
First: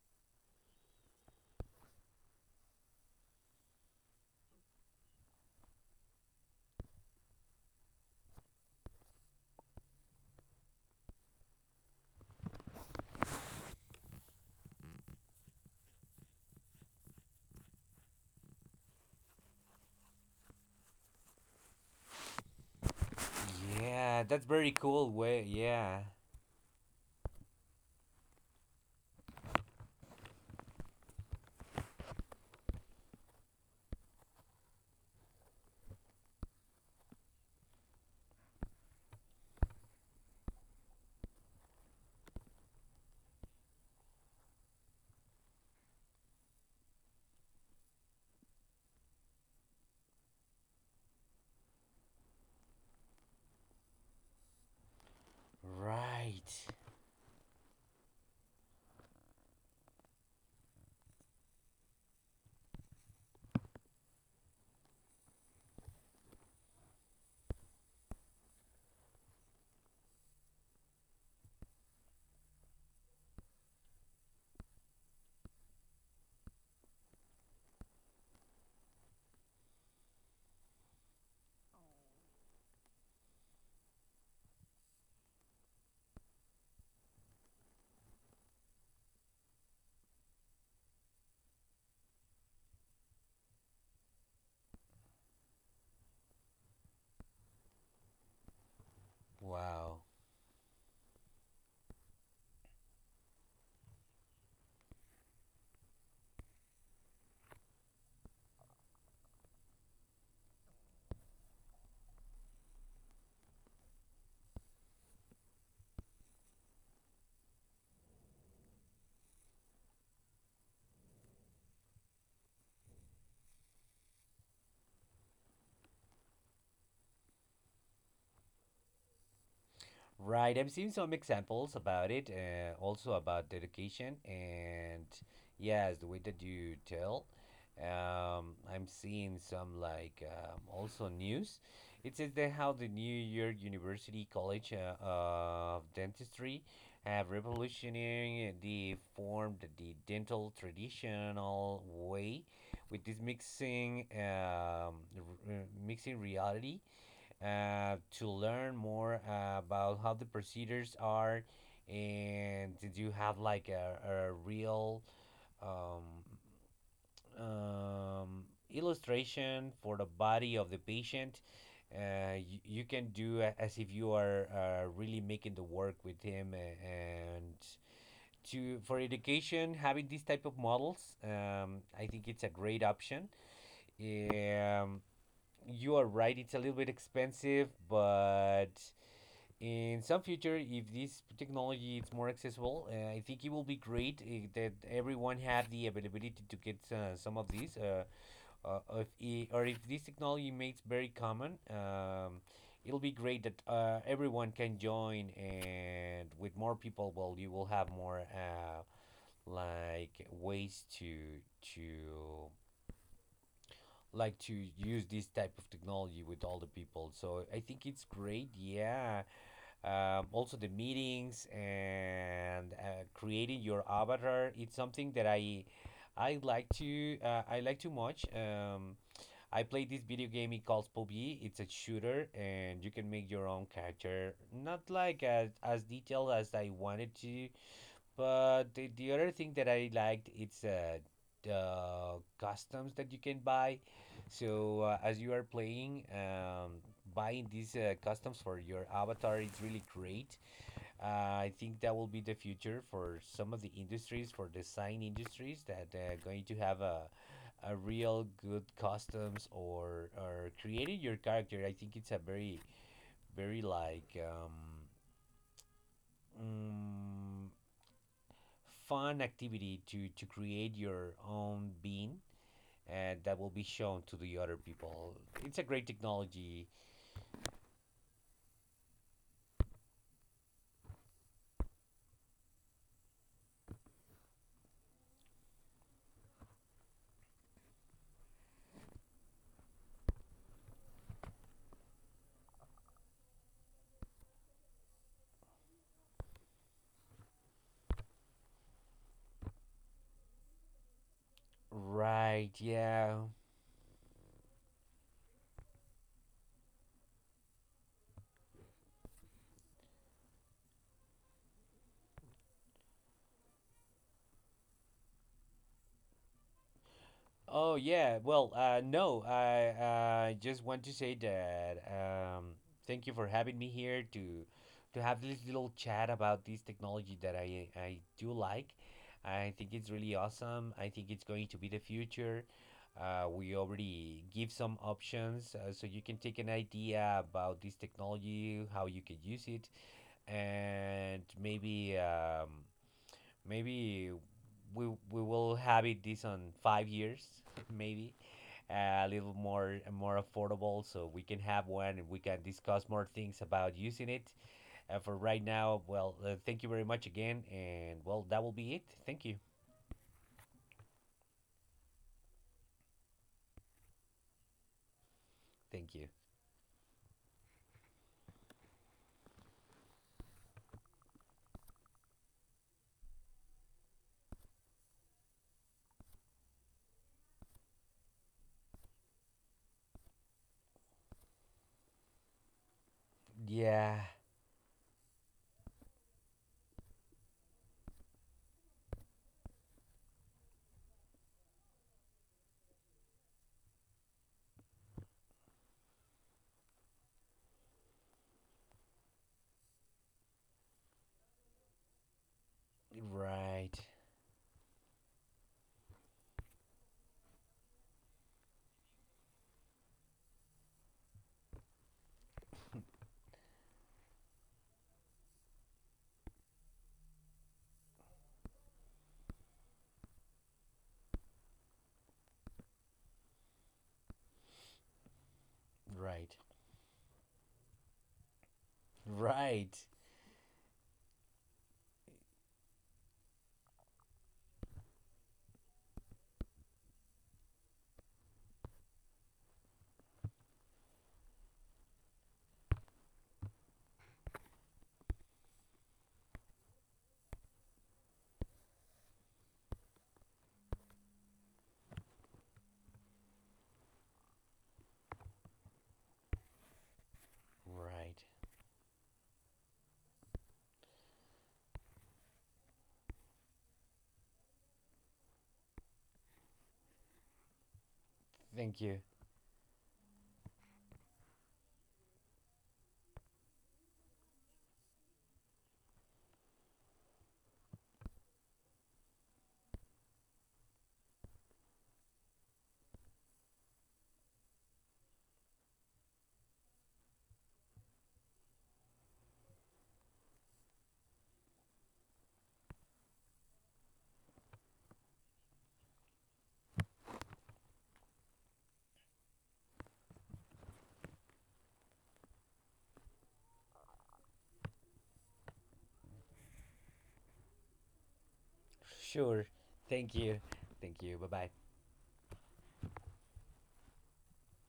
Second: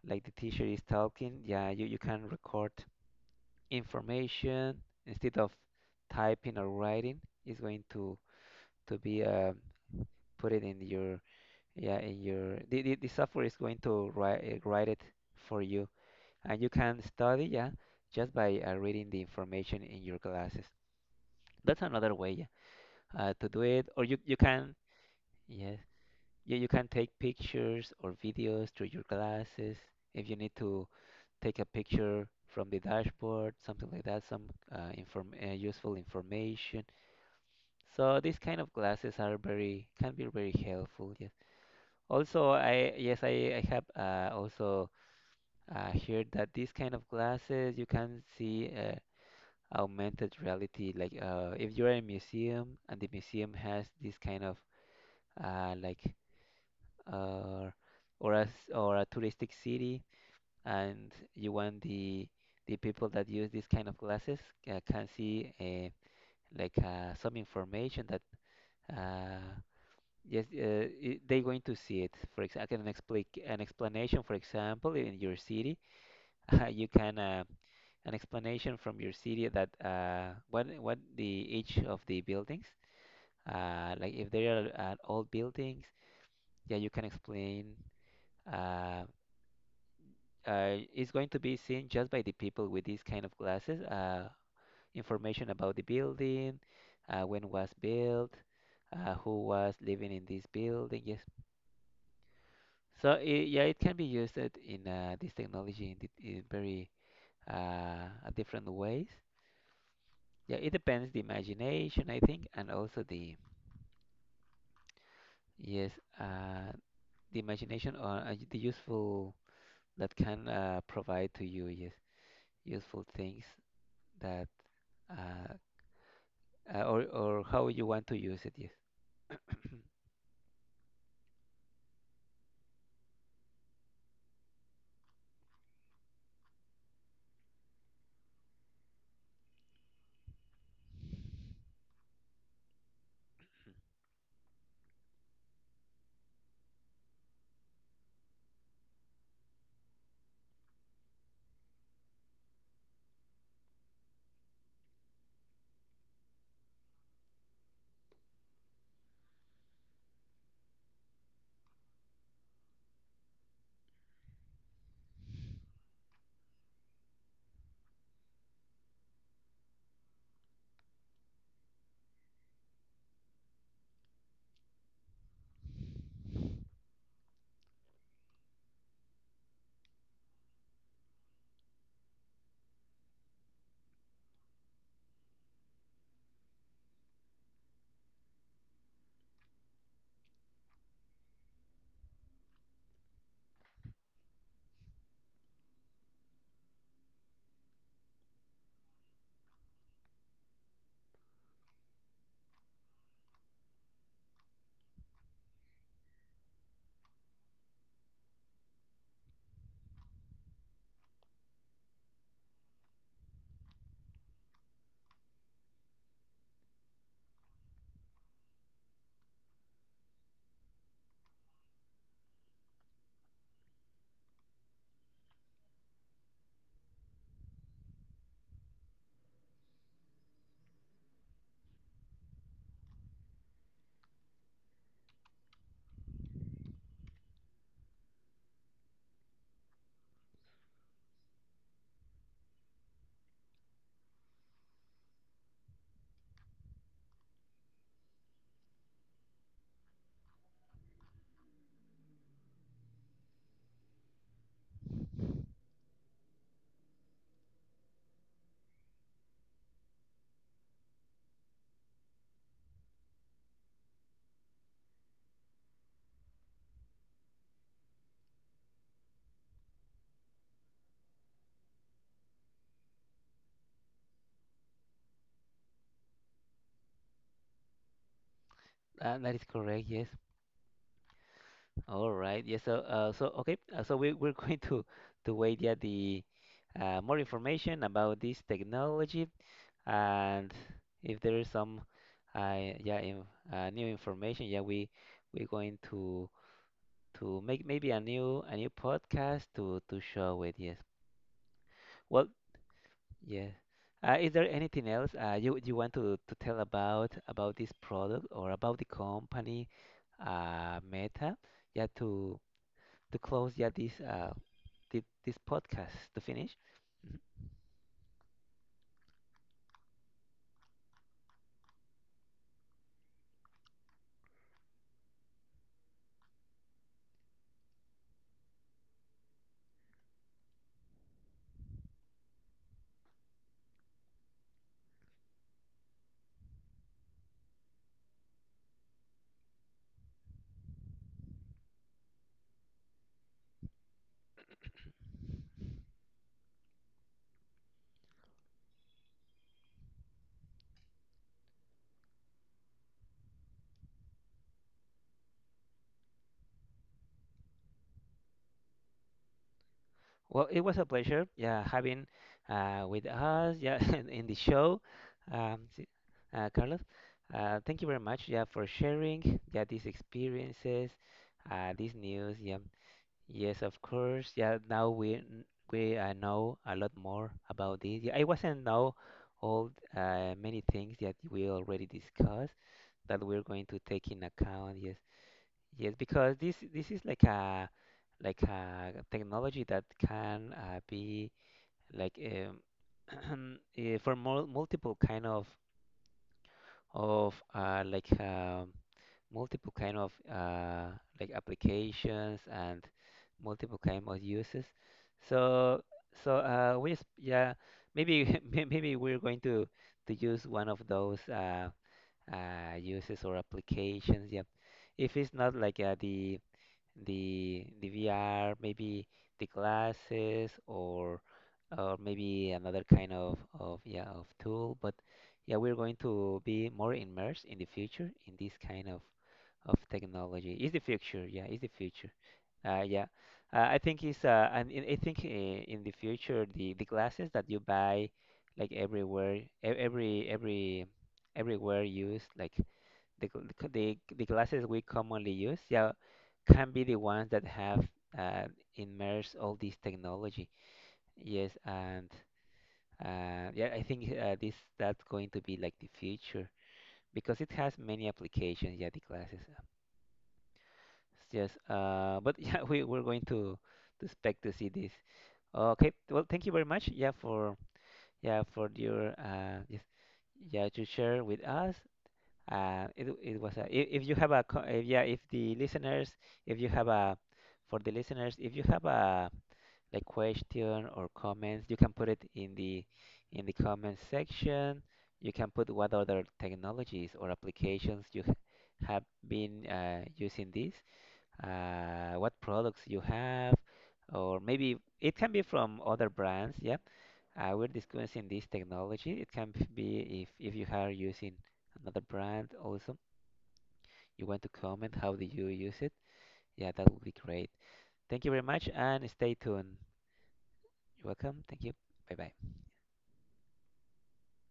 A: like the teacher is talking. Yeah, you, you can record information instead of typing or writing. It's going to to be um, put it in your yeah in your the, the, the software is going to write eh, write it for you and you can study yeah just by uh, reading the information in your classes. That's another way yeah, uh, to do it. Or you
B: yeah,
A: you
B: that's very
A: can
B: cool way.
A: yes.
B: Yeah,
A: Yeah, you can take pictures or videos through your glasses. If you need to take a picture from the dashboard, something like that, some uh, inform uh, useful information. So these kind of glasses are very can be very helpful. Yes. Also, I yes I, I have uh, also uh, heard that these kind of glasses you can see uh, augmented reality. Like uh, if you're in a museum and the museum has this kind of uh, like
B: right.
A: or or a s- or a touristic city, and you want the the people that use these kind of glasses uh, can see uh, like uh, some information that uh, yes uh, I they're going to see it. For example, an explain an explanation. For example, in your city, uh, you can. Uh, an explanation from your city that uh, what what the each of the buildings uh, like if they are uh, old buildings yeah you can explain uh, uh, is going to be seen just by the people with these kind of glasses. Uh, information about the building, uh, when was built, uh, who was
B: Wow.
A: living in this building. Yes. So it, yeah, it can be used at- in uh, this technology in, di- in very uh, different ways. Yeah, it depends the imagination, I think, and also the yes, uh, the imagination or uh, the useful that can uh, provide to you. Yes, useful things that uh, uh, or or how you want to use it. Yes,
B: Right, I've seen some examples about it, uh, also about dedication, and yes, the way that you tell. Um, I'm seeing some, like, um, also news. It says that how the New York University College uh, of Dentistry have revolutionary the formed the dental traditional way with this mixing, um, r- uh, mixing reality uh, to learn more about how the procedures are, and did you have like a, a real um, um, illustration for the body of the patient. uh, you, you can do a- as if you are uh, really making the work with him, a- and to for education, having these type of models, um, I think it's a great option. um, you are right, it's a little bit expensive, but in some future, if this technology is more accessible, uh, I think it will be great uh, that everyone had the availability to get uh, some of these. Uh, uh, if i- or if this technology makes very common, um, it'll be great that uh, everyone can join, and with more people, well, you will have more uh, like ways to to like to use this type of technology with all the people. So I think it's great. Yeah. Um, also the meetings and uh, creating your avatar, it's something that i i like to, uh, I like too much. um, I played this video game, it calls P U B G. It's a shooter and you can make your own character, not like as, as detailed as I wanted to, but the, the other thing that I liked, it's uh, the customs that you can buy. So uh, as you are playing, um, buying these uh, customs for your avatar, it's really great. uh, I think that will be the future for some of the industries, for design industries that are going to have a, a real good customs, or or creating your character. I think it's a very very, like, um, mm, fun activity to to create your own being, and that will be shown to the other people. It's a great technology,
A: uh, that is correct. Yes. All right. Yes. So uh, so okay. Uh, so we we're going to to wait yeah the uh, more information about this technology and if there is some uh, yeah in, uh, new information yeah we we're going to to make maybe a new a new podcast to to show it. Yes. Well,
B: right? Yeah.
A: yeah. Uh, is there anything else uh, you you want to, to tell about about this product or about the company, uh, Meta? Yeah, to to close yeah this uh thi- this podcast to finish.
B: Oh yeah, well, uh, no, I I just want to say that, um, thank you for having me here to to have this little chat about this technology that I I do like. I think it's really awesome. I think it's going to be the future. Uh, we already give some options uh, so you can take an idea about this technology, how you could use it, and maybe, um, maybe we we will have it this on five years, maybe a little more more affordable, so we can have one and we can discuss more things about using it. Uh, for right now, well, uh, thank you very much again, and well, that will be it. Thank you.
A: Well, it was a pleasure. Yeah, having uh with us yeah in, in the show, um, s-
B: Thank you.
A: uh, Carlos. Uh, thank you very much. Yeah, for sharing yeah these experiences, uh, these news. Yeah, yes, of course. Yeah, now we n- we uh, know a lot more about this. Yeah, I wasn't know all uh, many things that we already discussed that we're going to
B: Yeah.
A: take in account. Yes, yes, because this this is like a like a technology that can uh, be like um, eh, for mul multiple kind of of uh, like um multiple kind of uh, like applications and
B: Right,
A: multiple kind of uses. So so uh, we s- yeah maybe may- maybe we're going to to use one of those uh, uh, uses or applications. Yeah, if it's not like uh, the the the V R, maybe the glasses or or maybe another kind of of yeah of tool. But yeah, we're going
B: right,
A: to be more immersed in the future in this kind of
B: right,
A: of technology. It's the future, yeah, it's the future. Uh, yeah, uh, I think it's uh, and in- I think uh, in the future the the glasses that you buy like everywhere, e- every every everywhere used like the, gl- the, the glasses we commonly use, yeah, can be the ones that have uh, immersed all this technology. Yes, and uh, yeah, I think uh, this that's going to be like the future because it has many
B: right.
A: applications. Yeah, the glasses. It's just, uh, but yeah, we we're going to to expect to see this. Okay, well, thank you very much. Yeah, for yeah for
B: Thank you.
A: your uh, yes, yeah to share with us. Uh, it it was a, if if you have a co- if, yeah if the listeners if you have a for the listeners if you have a like question or comments you can put it in the in the comment section. You can put what other technologies or applications you h- have been uh, using this. Uh, what products you have, or maybe it can be from other brands. Yeah, uh, we're discussing this technology. It can be if if you are using another brand also you want to comment how do you use it, yeah, that would be great. Thank you very much and stay
B: Sure.
A: tuned.
B: Thank you. Thank
A: You're
B: you. Bye
A: welcome.
B: bye.
A: Thank you. Bye bye.